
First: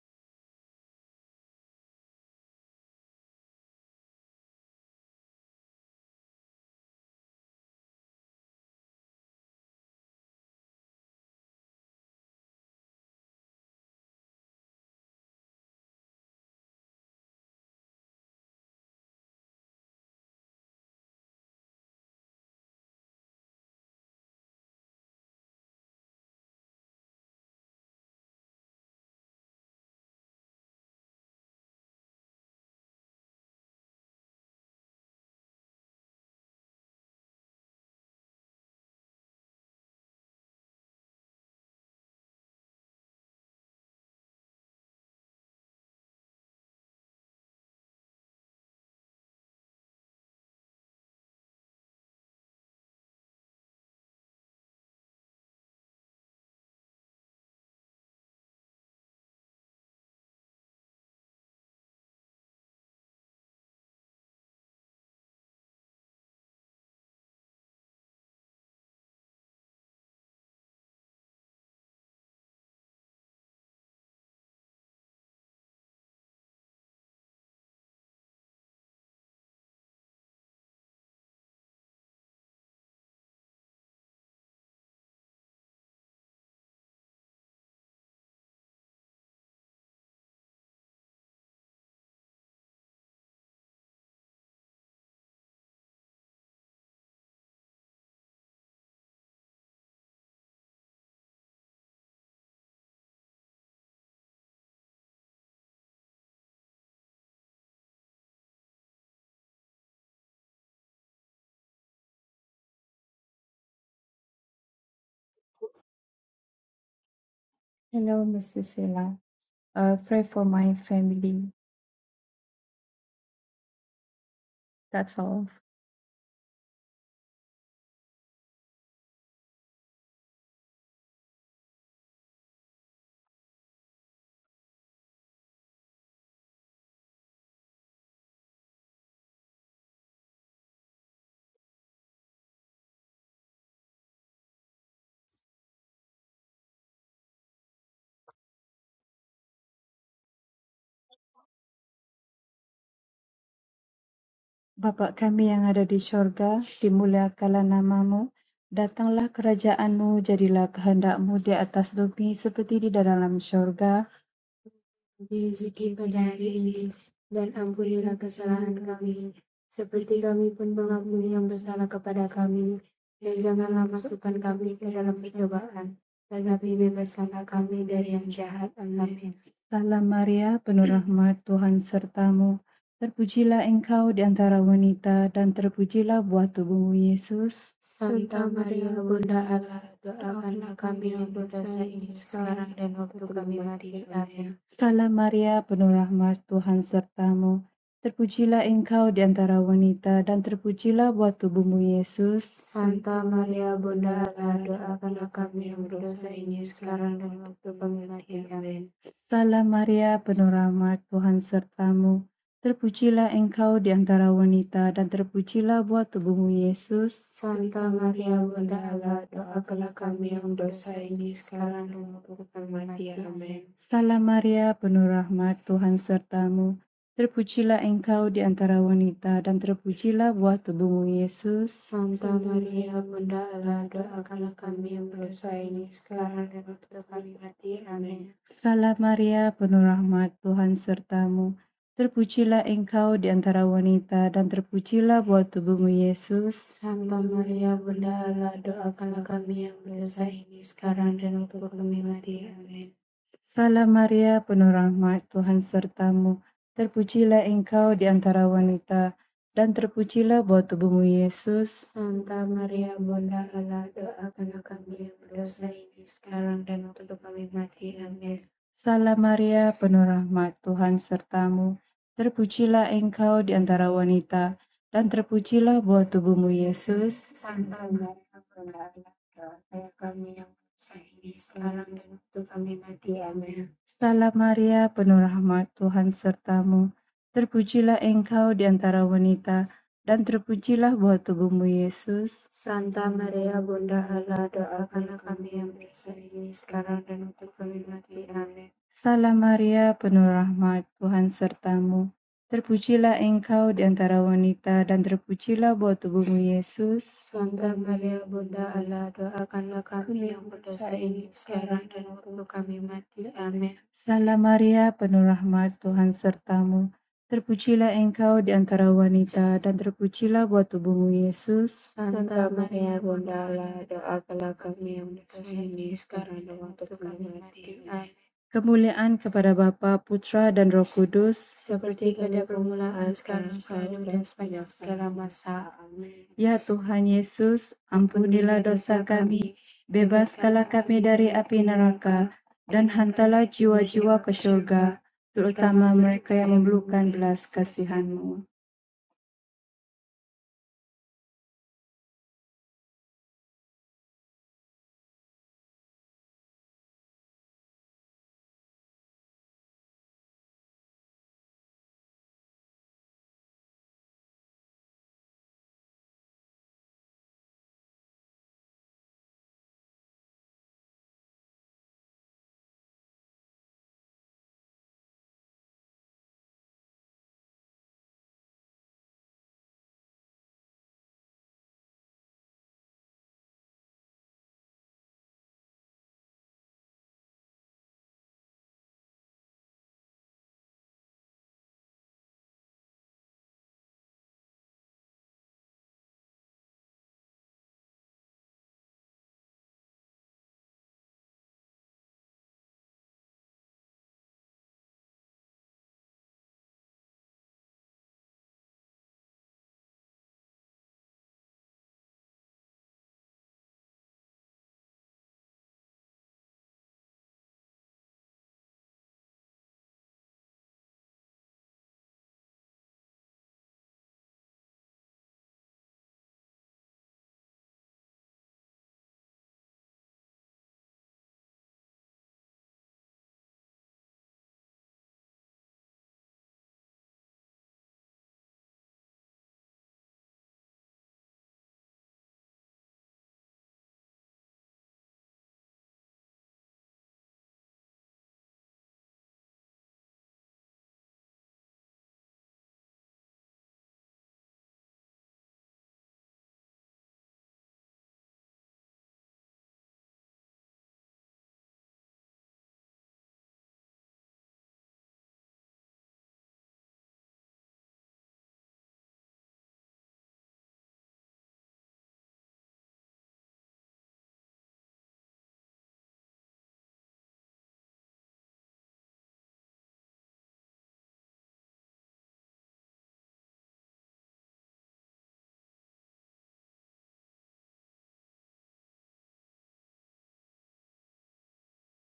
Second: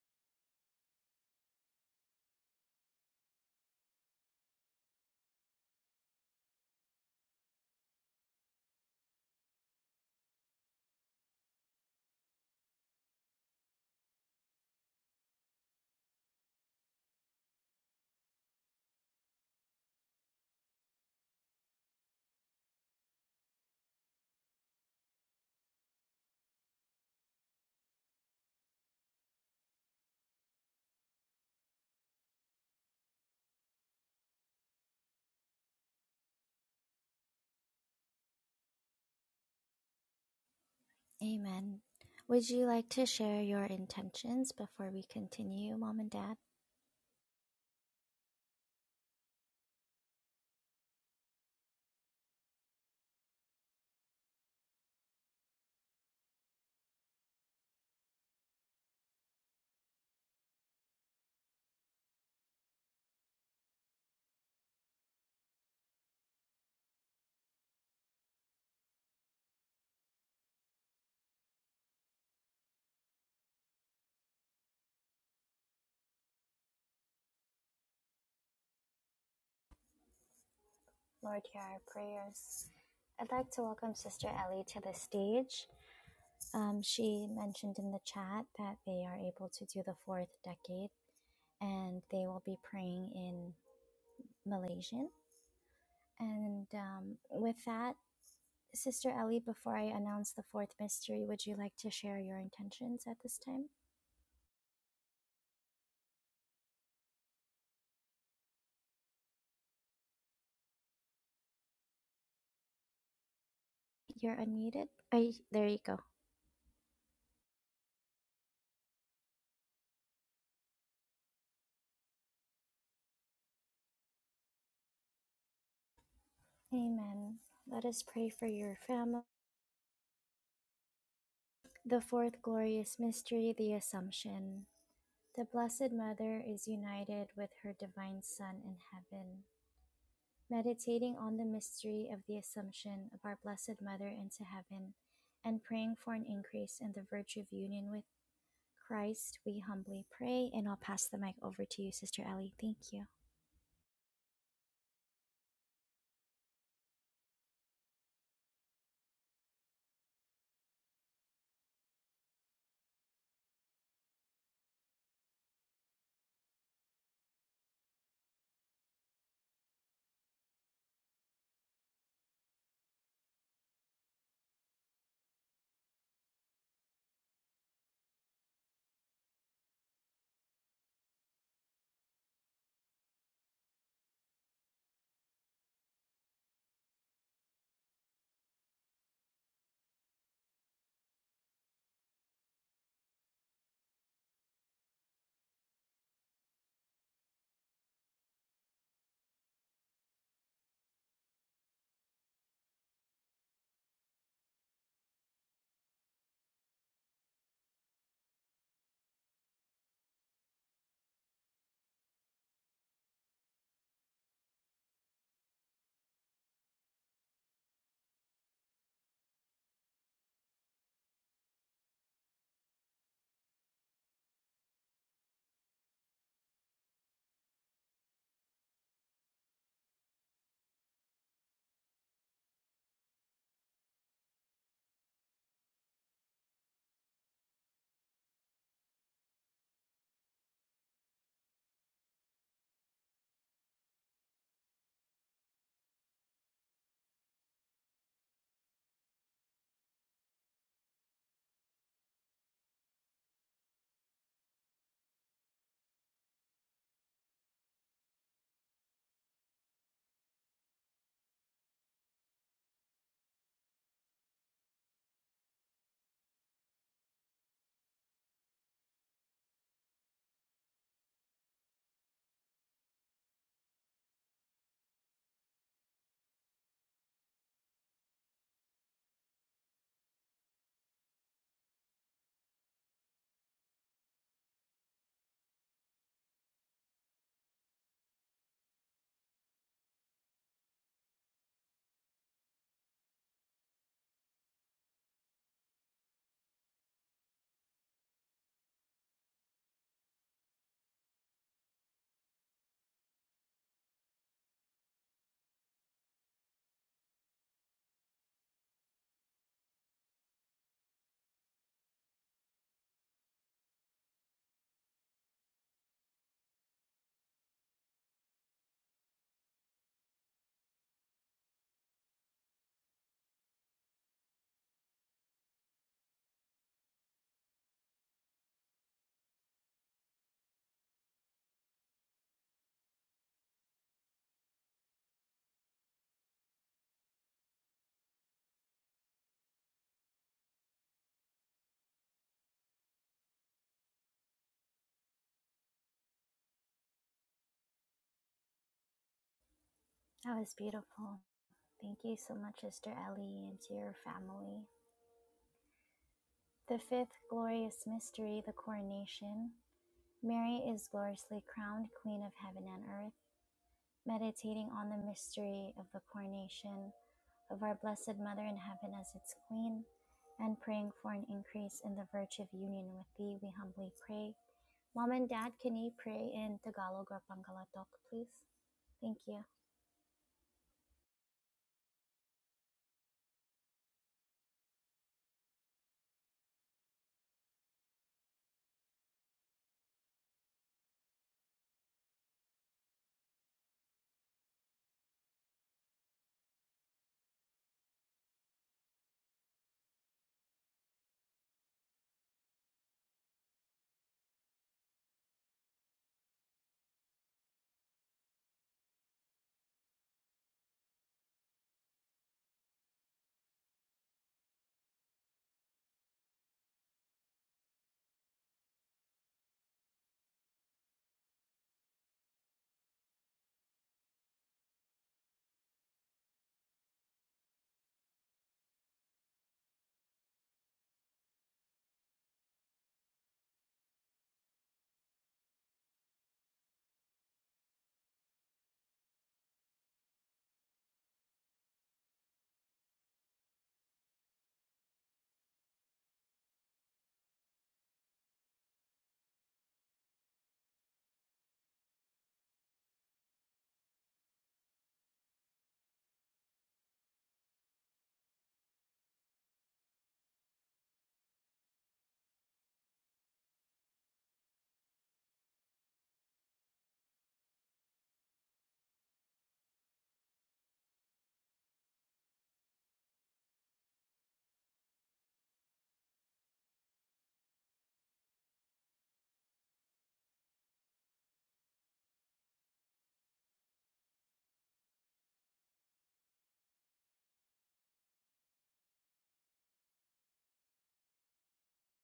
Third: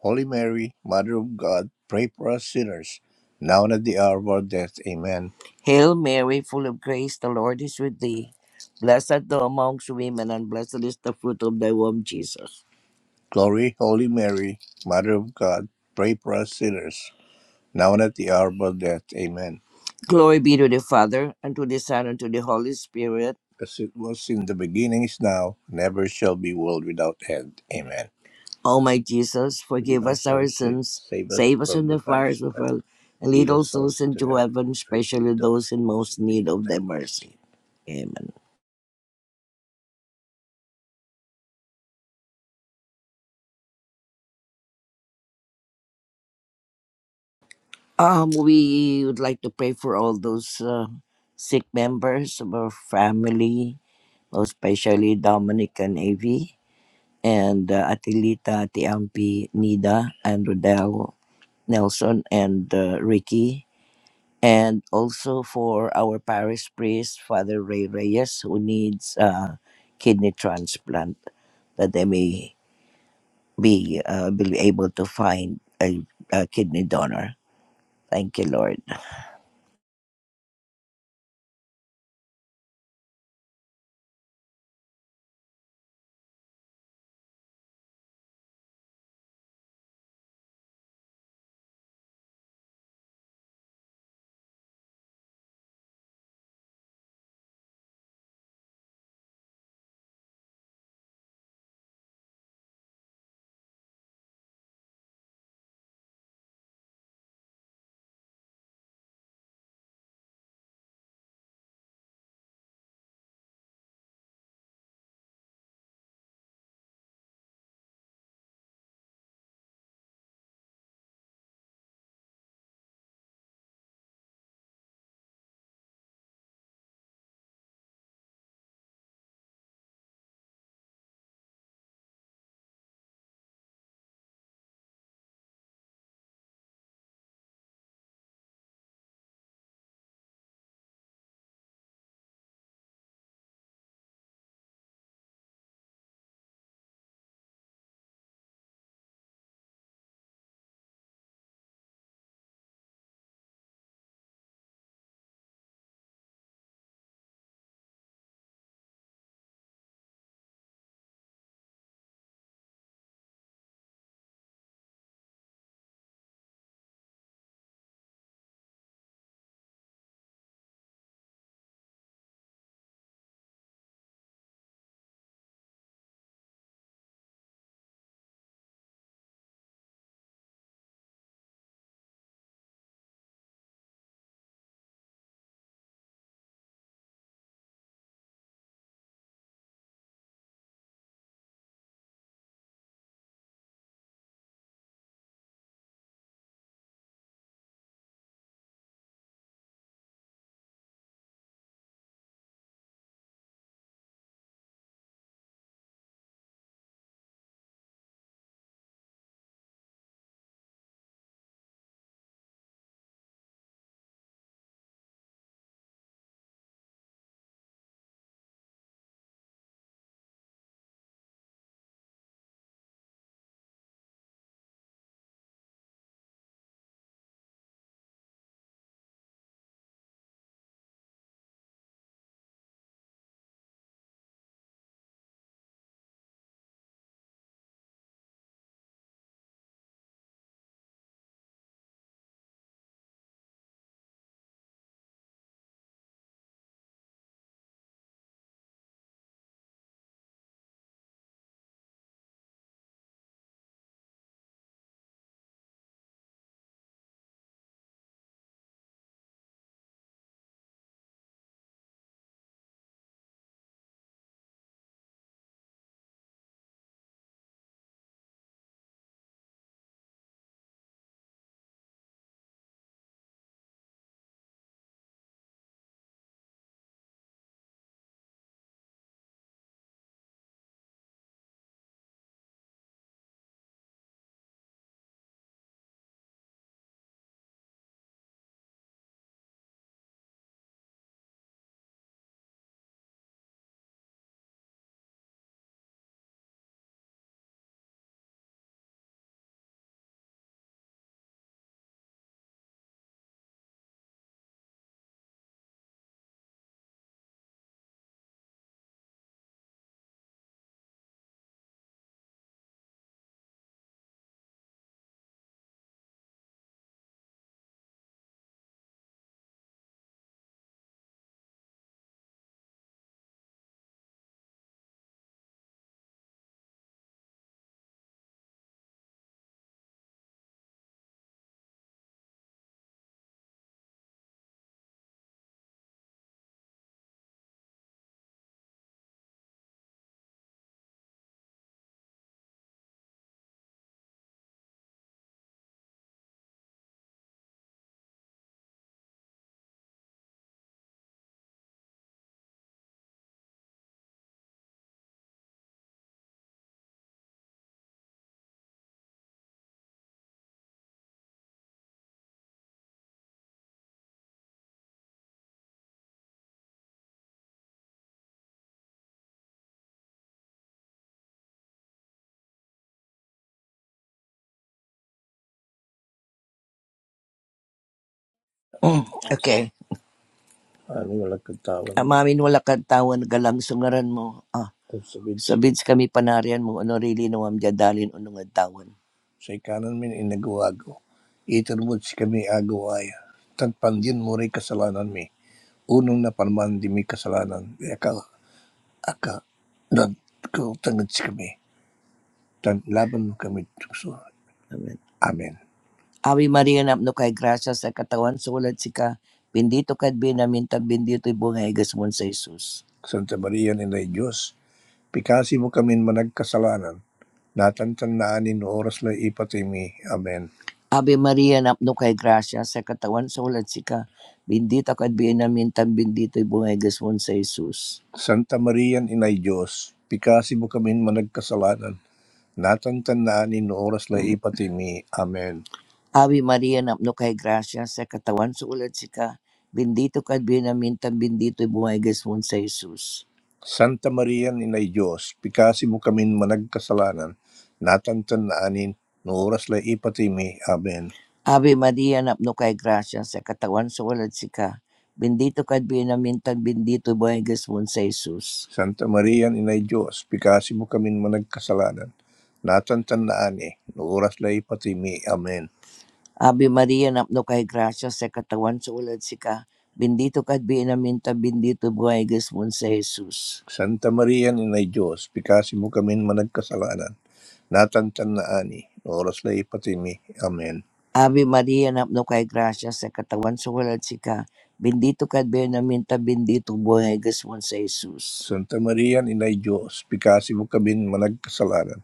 Speaker 2: Holy Mary, Mother of God, pray for us sinners, now and at the hour of our death. Amen. Hail Mary, full of grace, the Lord is with thee. Blessed art thou amongst women, and blessed is the fruit of thy womb, Jesus. Glory, Holy Mary, Mother of God, pray for us sinners, now and at the hour of our death. Amen. Glory be to the Father, and to the Son, and to the Holy Spirit. As it was in the beginning, is now, never shall be, world without end. Amen. O my Jesus, Forgive us our sins, save us from the fires of hell. and lead all souls into heaven, especially those in most need of thy mercy. mercy. Amen.
Speaker 1: Amen. Would you like to share your intentions before we continue, Mom and Dad?
Speaker 2: Um, we would like to pray for all those uh, sick members of our family, especially Dominic and Avi, and uh, Atilita, Ati Ampi, Nida, and Rodel, Nelson, and uh, Ricky. and also for our parish priest, Father Ray Reyes, who needs a kidney transplant, that they may be, uh, be able to find a, a kidney donor. Thank you, Lord.
Speaker 1: Lord, hear our prayers. I'd like to welcome Sister Ellie to the stage. Um, she mentioned in the chat that they are able to do the fourth decade and they will be praying in Malaysian. And um, with that, Sister Ellie, before I announce the fourth mystery, would you like to share your intentions at this time? You're unmuted. Are you, there you go.
Speaker 3: Hello, Mrs. Sela. Uh, pray for my family. That's all.
Speaker 1: Amen. Let us pray for your family. The fourth glorious mystery, the Assumption. The Blessed Mother is united with her Divine Son in heaven. Meditating on the mystery of the Assumption of our Blessed Mother into heaven and praying for an increase in the virtue of union with Christ, we humbly pray. And I'll pass the mic over to you, Sister Ellie. Thank you.
Speaker 3: Bapa kami yang ada di syurga, dimuliakanlah namamu. Datanglah kerajaanmu, jadilah kehendakmu di atas bumi seperti di dalam syurga. Salam Maria, penuh rahmat Tuhan sertamu. Terpujilah engkau di antara wanita, dan terpujilah buah tubuhmu, Yesus. Salam Maria, penuh rahmat Tuhan sertamu. Terpujilah engkau di antara wanita, dan terpujilah buah tubuhmu, Yesus. Salam Maria, penuh rahmat, Tuhan sertamu. Terpujilah engkau di antara wanita, dan terpujilah buah tubuhmu Yesus. Salam Maria, penuh rahmat, Tuhan sertamu. Terpujilah engkau di antara wanita, dan terpujilah buah tubuhmu Yesus. Salam Maria, penuh rahmat, Tuhan sertamu. Terpujilah engkau di antara wanita, dan terpujilah buah tubuhmu, Yesus. Salam Maria, penuh rahmat, Tuhan sertamu. Terpujilah engkau di antara wanita, dan terpujilah buah tubuhmu, Yesus. Salam Maria, penuh rahmat, Tuhan sertamu. Terpujilah engkau di antara wanita, dan terpujilah buah tubuhmu, Yesus. Santa Maria, Bunda Allah. Salam Maria, penuh rahmat, Tuhan sertamu. Terpujilah engkau di antara wanita, dan terpujilah buah tubuhmu, Yesus. Salam Maria, penuh rahmat, Tuhan sertamu. Terpujilah engkau di antara wanita, dan terpujilah buah tubuhmu, Yesus. Salam Maria, penuh rahmat, Tuhan sertamu. Terpujilah engkau di antara wanita, dan terpujilah buah tubuhmu, Yesus. Kemuliaan kepada Bapa, Putra, dan Roh Kudus, Ya Tuhan Yesus, ampunilah dosa kami, bebaskanlah kami dari api neraka, dan hantarlah jiwa-jiwa ke surga, terutama mereka yang memerlukan belas kasihan-Mu.
Speaker 1: That was beautiful. Thank you so much, Sister Ellie, and to your family. The fifth glorious mystery, the coronation. Mary is gloriously crowned Queen of Heaven and Earth. Meditating on the mystery of the coronation of our Blessed Mother in Heaven as its Queen, and praying for an increase in the virtue of union with Thee, we humbly pray. Mom and Dad, can you pray in Tagalog or Pangalatok, please?
Speaker 2: Mm,
Speaker 1: Thank you.
Speaker 2: okay. Ano wala katawan mo. Amamin wala kang tawan, galang sungaran mo. Ah, Kung sabid sa, sabids kami panarian mo, ano rili no am jadalin unong tawan. sa ikanan min inagawago. Itarwod si kami agawaya. Tagpandyan mo rin kasalanan mi. unang napalaman di may kasalanan, ay ikaw, aka, na kautangan si kami, tan laban kami tukso. Amen. Amen. Ave María, napno kay grasya sa katawan sulat si ka, bendito kad binamin tag bendito ibong igas mon sa Jesus. Santa Maria, Ina Diyos, Pikasi mo kami managkasalanan, natantandaan in oras na ipatimi. Amen. Ave Maria, napno kay gracia, sa katawan sa ulat sika, bendita ka at bienamintan, bendito ibungegas mo sa Jesus. Santa Maria, Inay Diyos, pikasi mo kami managkasalanan, Natatandaan ni oras la ipatimi. Amen. Ave María, no kay gracia, sa katawan sa ulat sika. Bendito ka at binamintan, bendito buhay gasmon sa Jesus. Santa Maria, Inay Diyos, pikasi mo kami managkasalanan, natantanaanin, no oras la ipatimi. Amen. Ave María, no kay gracia, sa katawan sa ulat sika. Bendito ka at binamintan, bendito buhay gasmon sa Jesus. Santa Maria, Inay Diyos, pikasi mo kami managkasalanan, Natatandaan eh. Oras na ipatimi. Amen. Ave María, napno kay gracia sa katawan sa ulat si ka. Bendito ka at binaminta, bendito buhay gasmon sa Jesus. Santa Maria, Inay Diyos, pikasi mo kami managkasalanan. Natatandaan eh. Oras na ipatimi. Amen. Ave María, napno kay gracia sa katawan sa ulat si ka. Bendito ka at binaminta, bendito buhay gasmon sa Jesus. Santa Maria, Inay Diyos, pikasi mo kami managkasalanan.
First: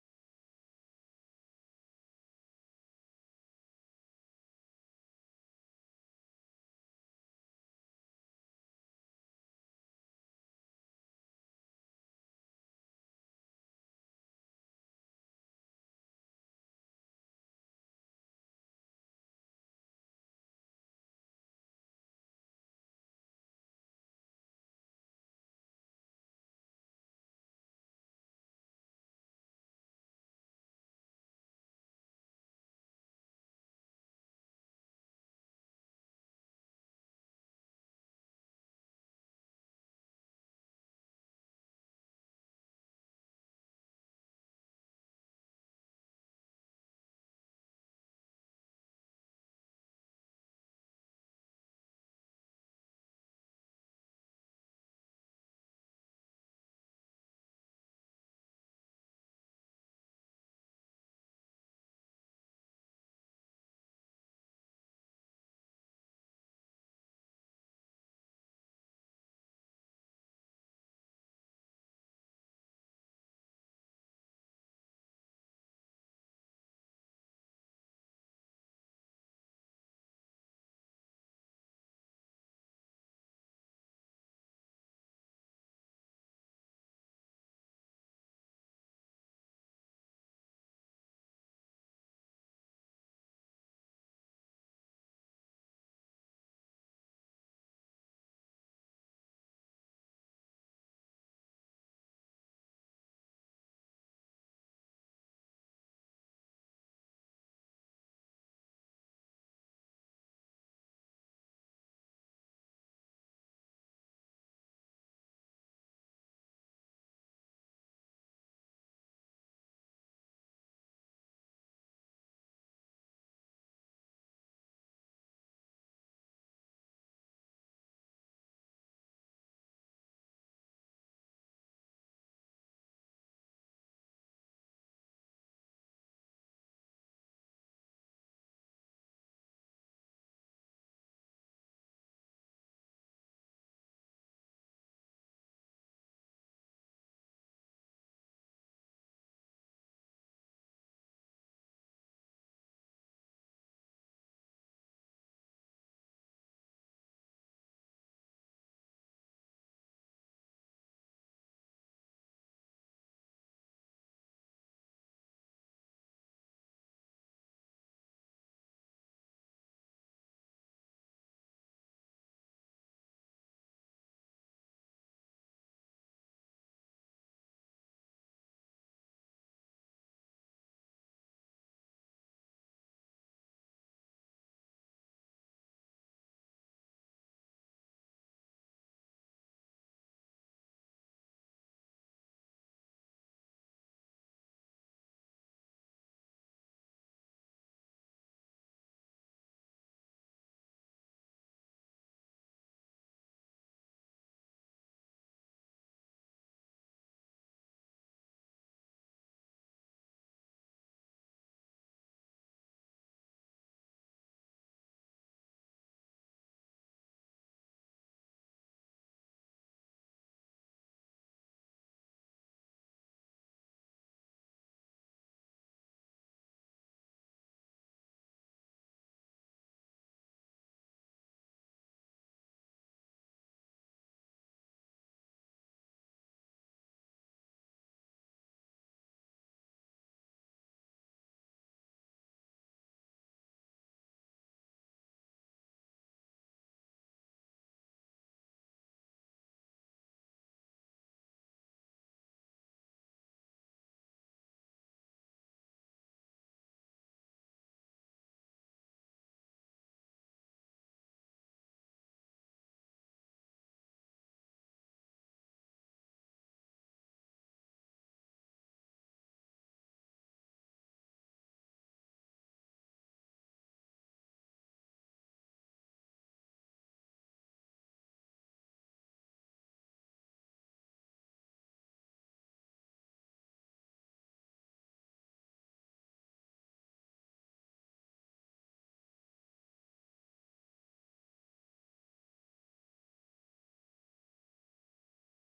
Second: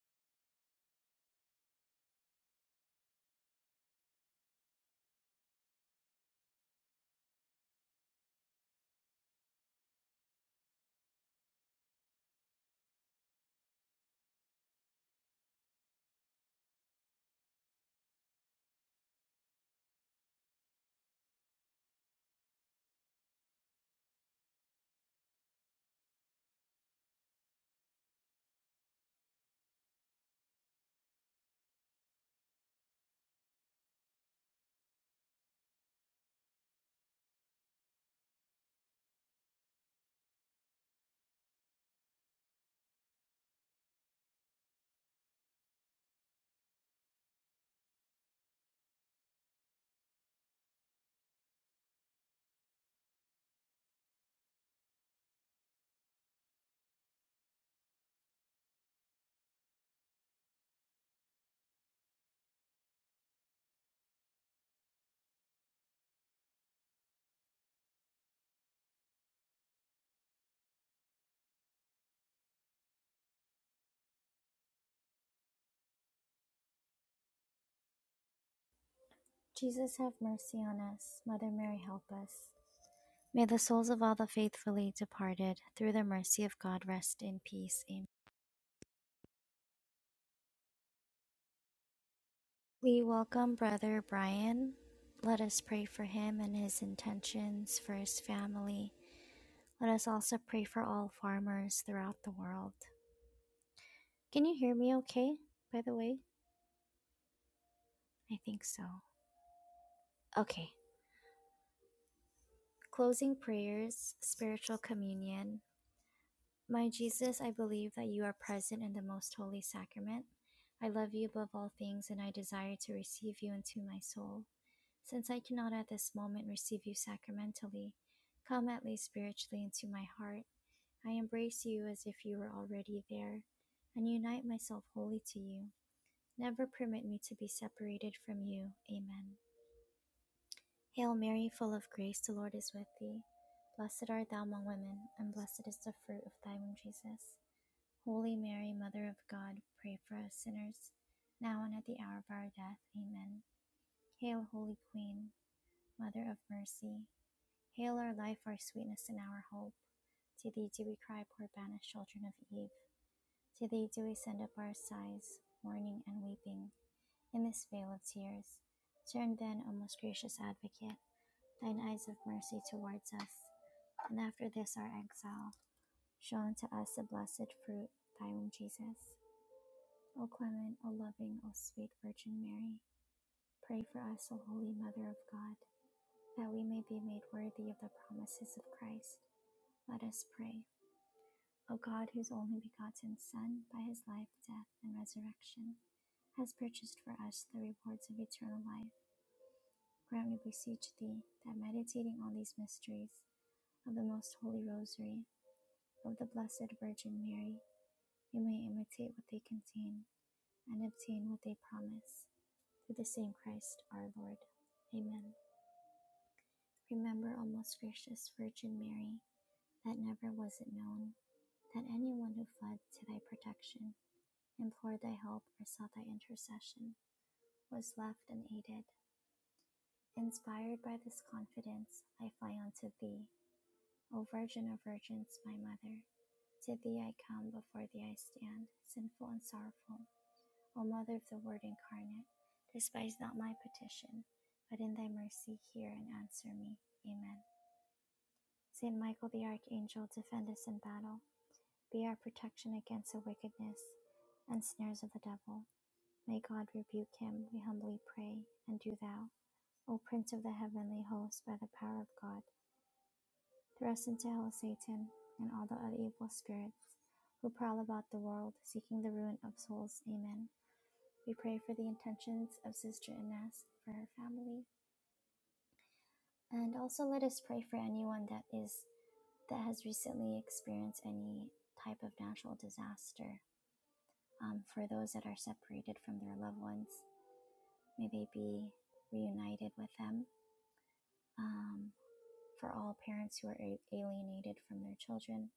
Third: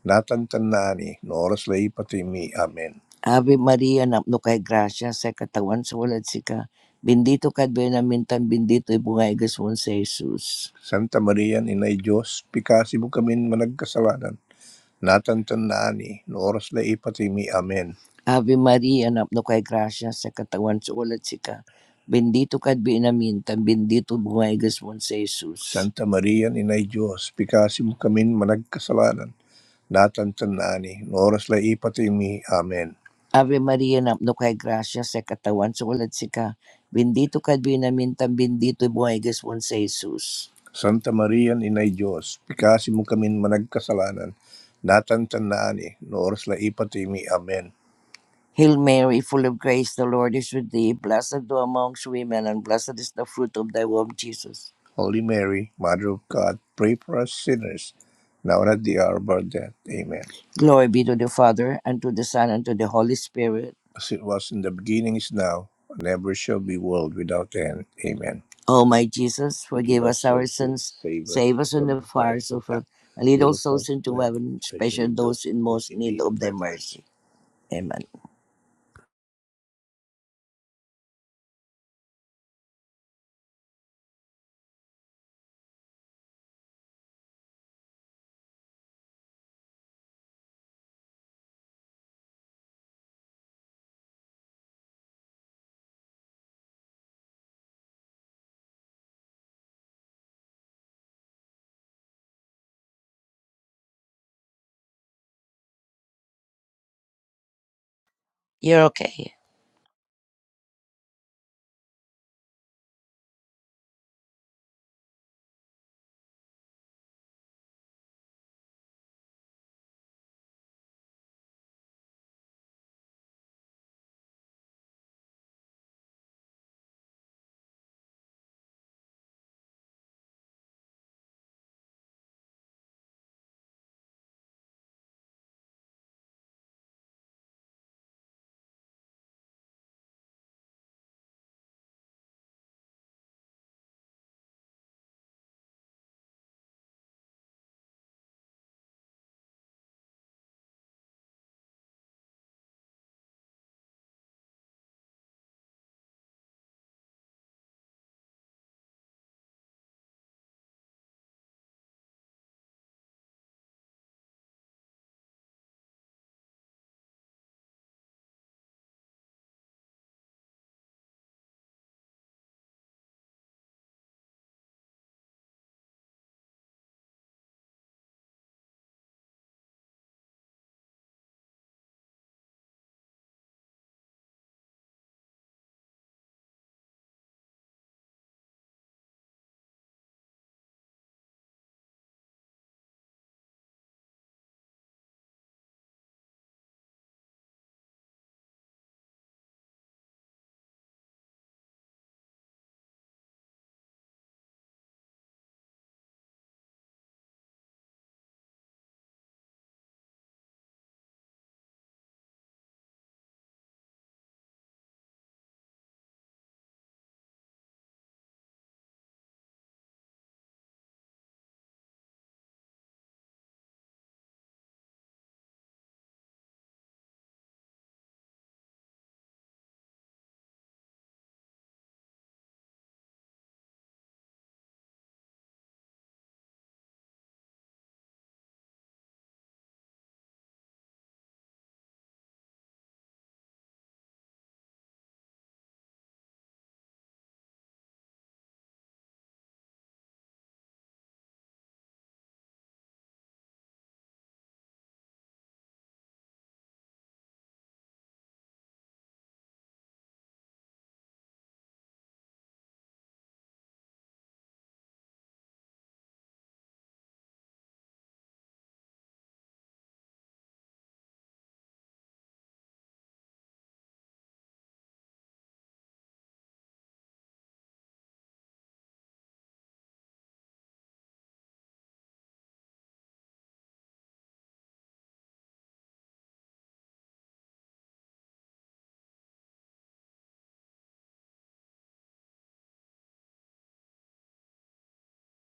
Speaker 2: Datan tanani, noras lei pati mi. Amen. Ave Maria, napno kay gracia, sa katawan sa walad sika. Bendito ka at benamintan, bendito ibungay gaswan sa Jesus. Santa Maria, Inay Diyos, pikasi kamin kami managkasalanan. Datan tanani, noras lei pati mi. Amen. Ave Maria, napno kay gracia, sa katawan sa walad sika. Bendito ka at benamintan, bendito ibungay gaswan sa Jesus. Santa Maria, Inay Diyos, pikasi kamin kami managkasalanan natam tanani, noras la ipatimi. Amen. Ave Maria, no kay gracia sa katawan sa ulat si ka. Bendito ka binamintang bendito buhay gaswan sa Jesus. Santa Maria, Inay Diyos, pikasi mo kami managkasalanan, natantanaan eh, no oras la ipatimi. Amen. Hail Mary, full of grace, the Lord is with thee. Blessed thou amongst women, and blessed is the fruit of thy womb, Jesus. Holy Mary, Mother of God, pray for us sinners, now and at the hour of our death. Amen. Glory be to the Father, and to the Son, and to the Holy Spirit. As it was in the beginning, is now, and ever shall be, world without end. Amen. O my Jesus, Forgive forgive us us our our sins, sins, save us save us from from the the fires fires of of hell. hell, and lead Lead all us not souls into to heaven, heaven, especially especially those those in most in need need of of thy thy mercy. mercy. Amen.
Speaker 1: Jesus, have mercy on us. Mother Mary, help us. May the souls of all the faithfully departed, through the mercy of God, rest in peace. Amen. We welcome Brother Brian. Let us pray for him and his intentions for his family. Let us also pray for all farmers throughout the world. Can you hear me okay, by the way? I think
Speaker 2: You're
Speaker 1: so.
Speaker 2: okay. yeah.
Speaker 1: Okay. Closing prayers, spiritual communion. My Jesus, I believe that you are present in the most holy sacrament. I love you above all things and I desire to receive you into my soul. Since I cannot at this moment receive you sacramentally, come at least spiritually into my heart. I embrace you as if you were already there, and unite myself wholly to you. Never permit me to be separated from you. Amen. Hail Mary, full of grace, the Lord is with thee. Blessed art thou among women, and blessed is the fruit of thy womb, Jesus. Holy Mary, Mother of God, pray for us sinners, now and at the hour of our death. Amen. Hail, Holy Queen, Mother of Mercy. Hail our life, our sweetness, and our hope. To thee do we cry, poor banished children of Eve. To thee do we send up our sighs, mourning and weeping, in this vale of tears. Turn then, O most gracious advocate, thine eyes of mercy towards us, and after this our exile, show unto us the blessed fruit, thy womb, Jesus. O clement, O loving, O sweet Virgin Mary, pray for us, O holy Mother of God, that we may be made worthy of the promises of Christ. Let us pray. O God, whose only begotten Son, by his life, death, and resurrection, has purchased for us the rewards of eternal life, grant, we beseech thee, that meditating on these mysteries of the most holy rosary of the Blessed Virgin Mary, we may imitate what they contain and obtain what they promise. Through the same Christ our Lord. Amen. Remember, O most gracious Virgin Mary, that never was it known that anyone who fled to thy protection implored thy help, or sought thy intercession, was left unaided. Inspired by this confidence, I fly unto thee, O Virgin of Virgins, my Mother. To thee I come, before thee I stand, sinful and sorrowful. O Mother of the Word incarnate, despise not my petition, but in thy mercy hear and answer me. Amen. Saint Michael the Archangel, defend us in battle. Be our protection against the wickedness and snares of the devil. May God rebuke him, we humbly pray. And do thou, O Prince of the heavenly host, by the power of God, thrust into hell Satan and all the other evil spirits who prowl about the world seeking the ruin of souls. Amen. We pray for the intentions of Sister Ines, for her family. And also let us pray for anyone that is that has recently experienced any type of natural disaster. Um, for those that are separated from their loved ones, may they be reunited with them um, for all parents who are a- alienated from their children.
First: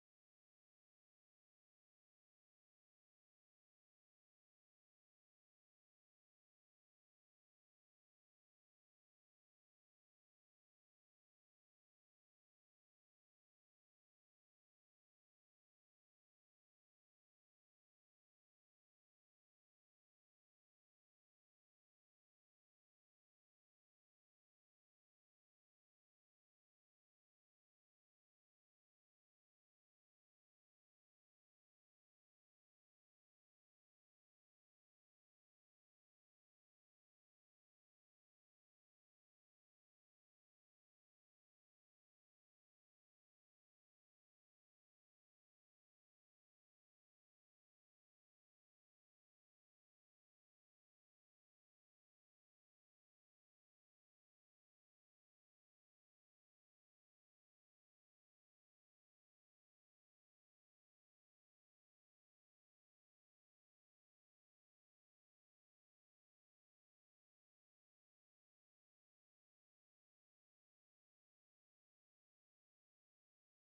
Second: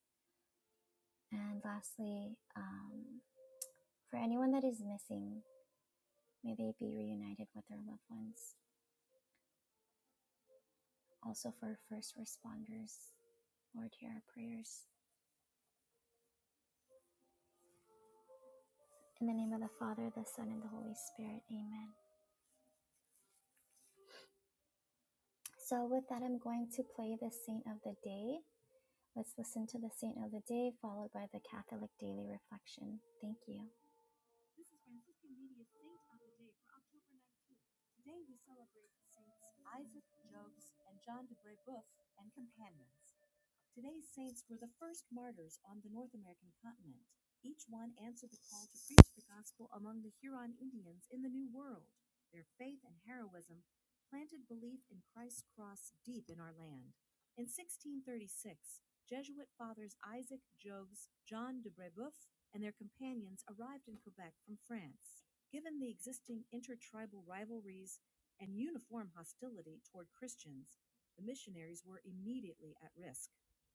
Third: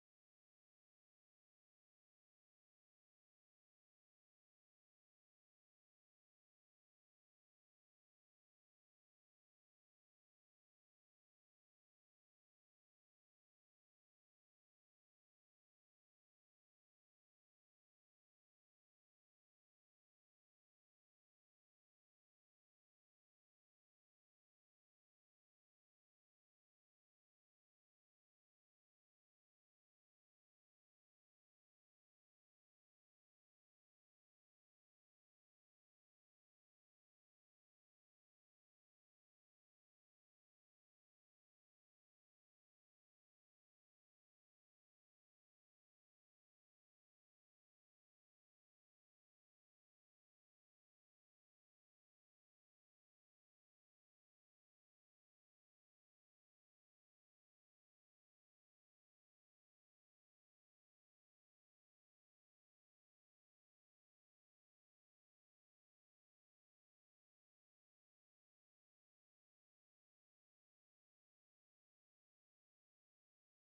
Speaker 1: And lastly, um, for anyone that is missing, may they be reunited with their loved ones. Also for first responders, Lord, hear our prayers. In the name of the Father, the Son, and the Holy Spirit, amen. So, with that, I'm going to play the Saint of the Day. Let's listen to the Saint of the Day, followed by the Catholic Daily Reflection. Thank you. This is Franciscan Media's Saint of the Day for October 19th. Today we celebrate Saints Isaac, Jobs, and John de Brebeuf and companions. Today's saints were the first martyrs on the North American continent. Each one answered the call to preach the gospel among the Huron Indians in the New World. Their faith and heroism planted belief in Christ's cross deep in our land. In 1636, Jesuit fathers Isaac Jogues, John de Brebeuf, and their companions arrived in Quebec from France. Given the existing intertribal rivalries and uniform hostility toward Christians, the missionaries were immediately at risk.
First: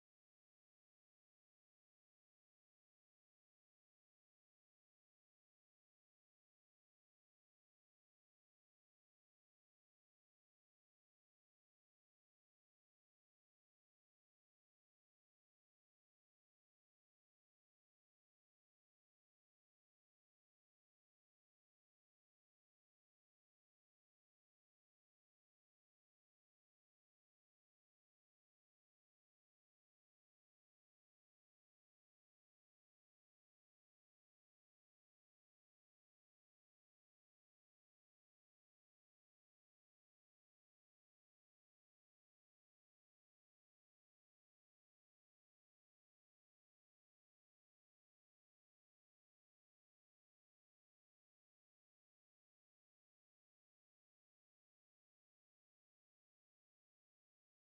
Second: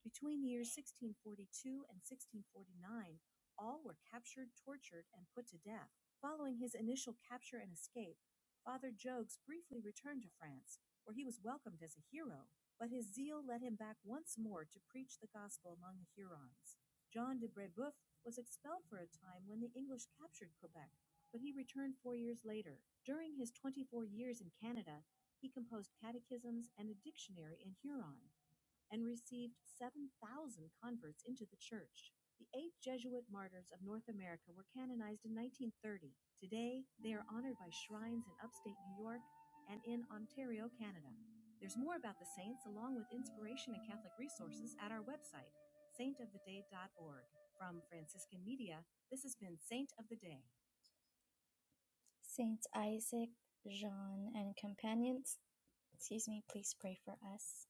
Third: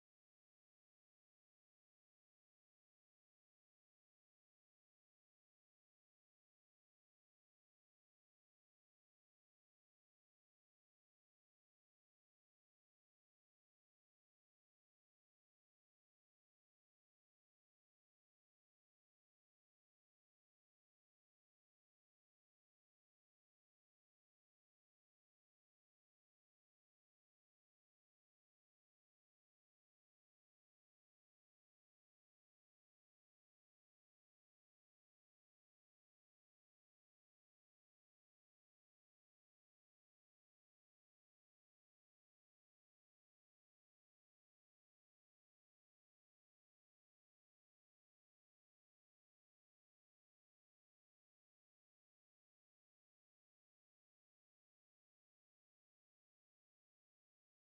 Speaker 1: Between the years 1642 and 1649, all were captured, tortured, and put to death. Following his initial capture and escape, Father Jogues briefly returned to France, where he was welcomed as a hero, but his zeal led him back once more to preach the gospel among the Hurons. John de Brebeuf was expelled for a time when the English captured Quebec, but he returned four years later. During his 24 years in Canada, he composed catechisms and a dictionary in Huron and received 7,000 converts into the church. The eight Jesuit martyrs of North America were canonized in 1930. Today, they are honored by shrines in upstate New York and in Ontario, Canada. There's more about the saints, along with inspiration and Catholic resources, at our website, saintoftheday.org. From Franciscan Media, this has been Saint of the Day. Saints Isaac, Jean, and companions, excuse me, please pray for us.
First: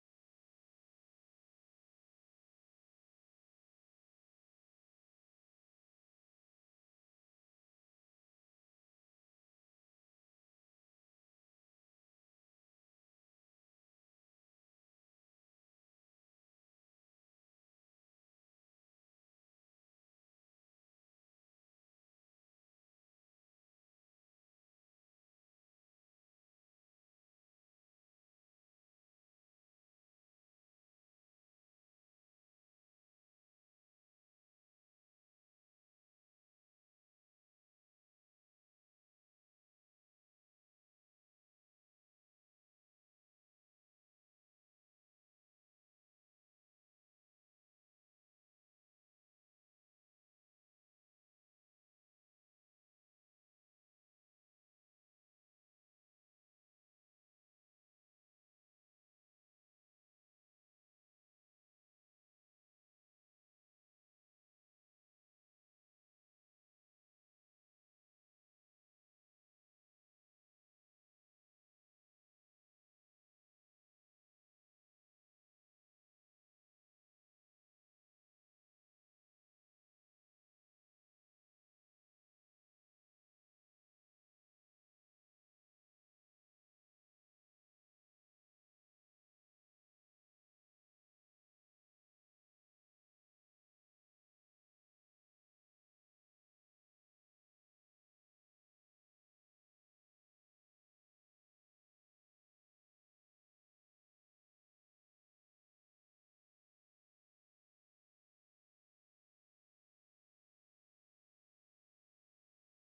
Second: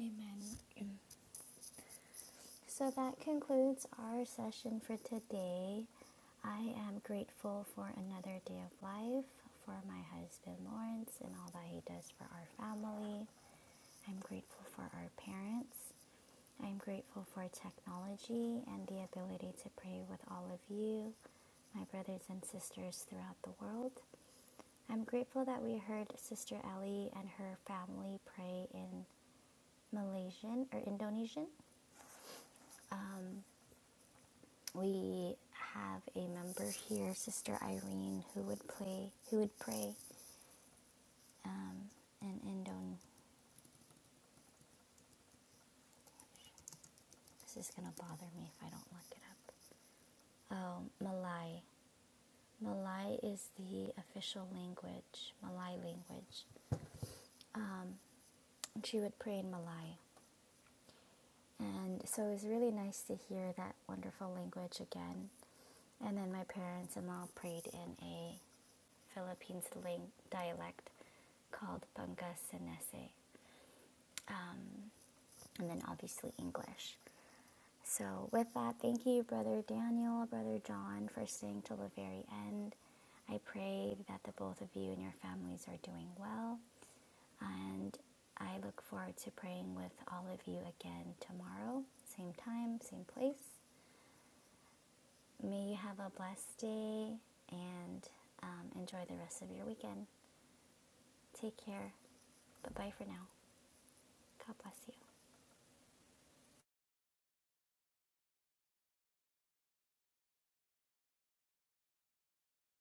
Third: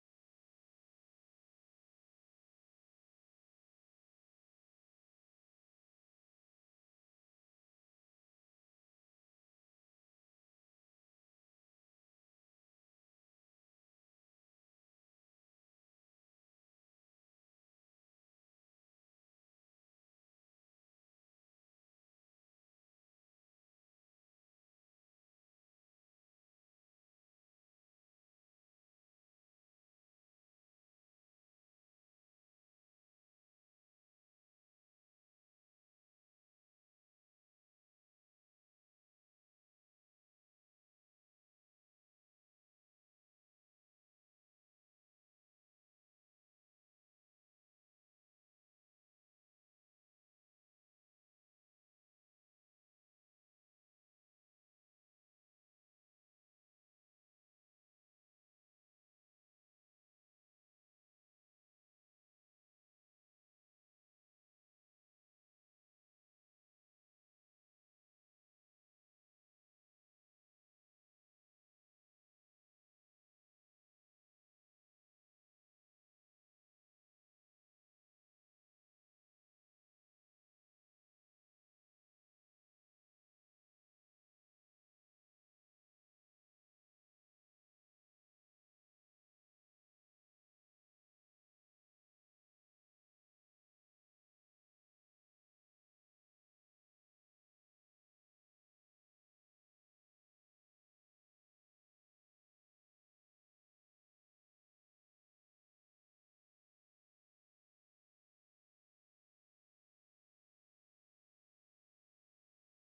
Speaker 1: Amen. Amen. So that concludes our session for today. I am grateful for another day of life, for my husband Lawrence and all that he does for our family. I'm grateful for our parents. I'm grateful for technology and the ability to pray with all of you, my brothers and sisters throughout the world. I'm grateful that we heard Sister Ellie and her family pray in Malaysian or Indonesian. Um. we have a member here, Sister Irene, who would play, who would pray um, in Indon. This is gonna bother me if I don't look it up. Oh, Malay. Malay is the official language, Malay language. Um, she would pray in Malay, and so it was really nice to hear that wonderful language again. And then my parents and law prayed in a Philippines ling- dialect called Bangka Senese. and then obviously English. So, with that, thank you, Brother Daniel, Brother John, for staying till the very end. I pray that the both of you and your families are doing well, and I look forward to praying with all of you again tomorrow, same time, same place. May you have a blessed day and um, enjoy the rest of your weekend. Take care. Bye bye for now. God bless you.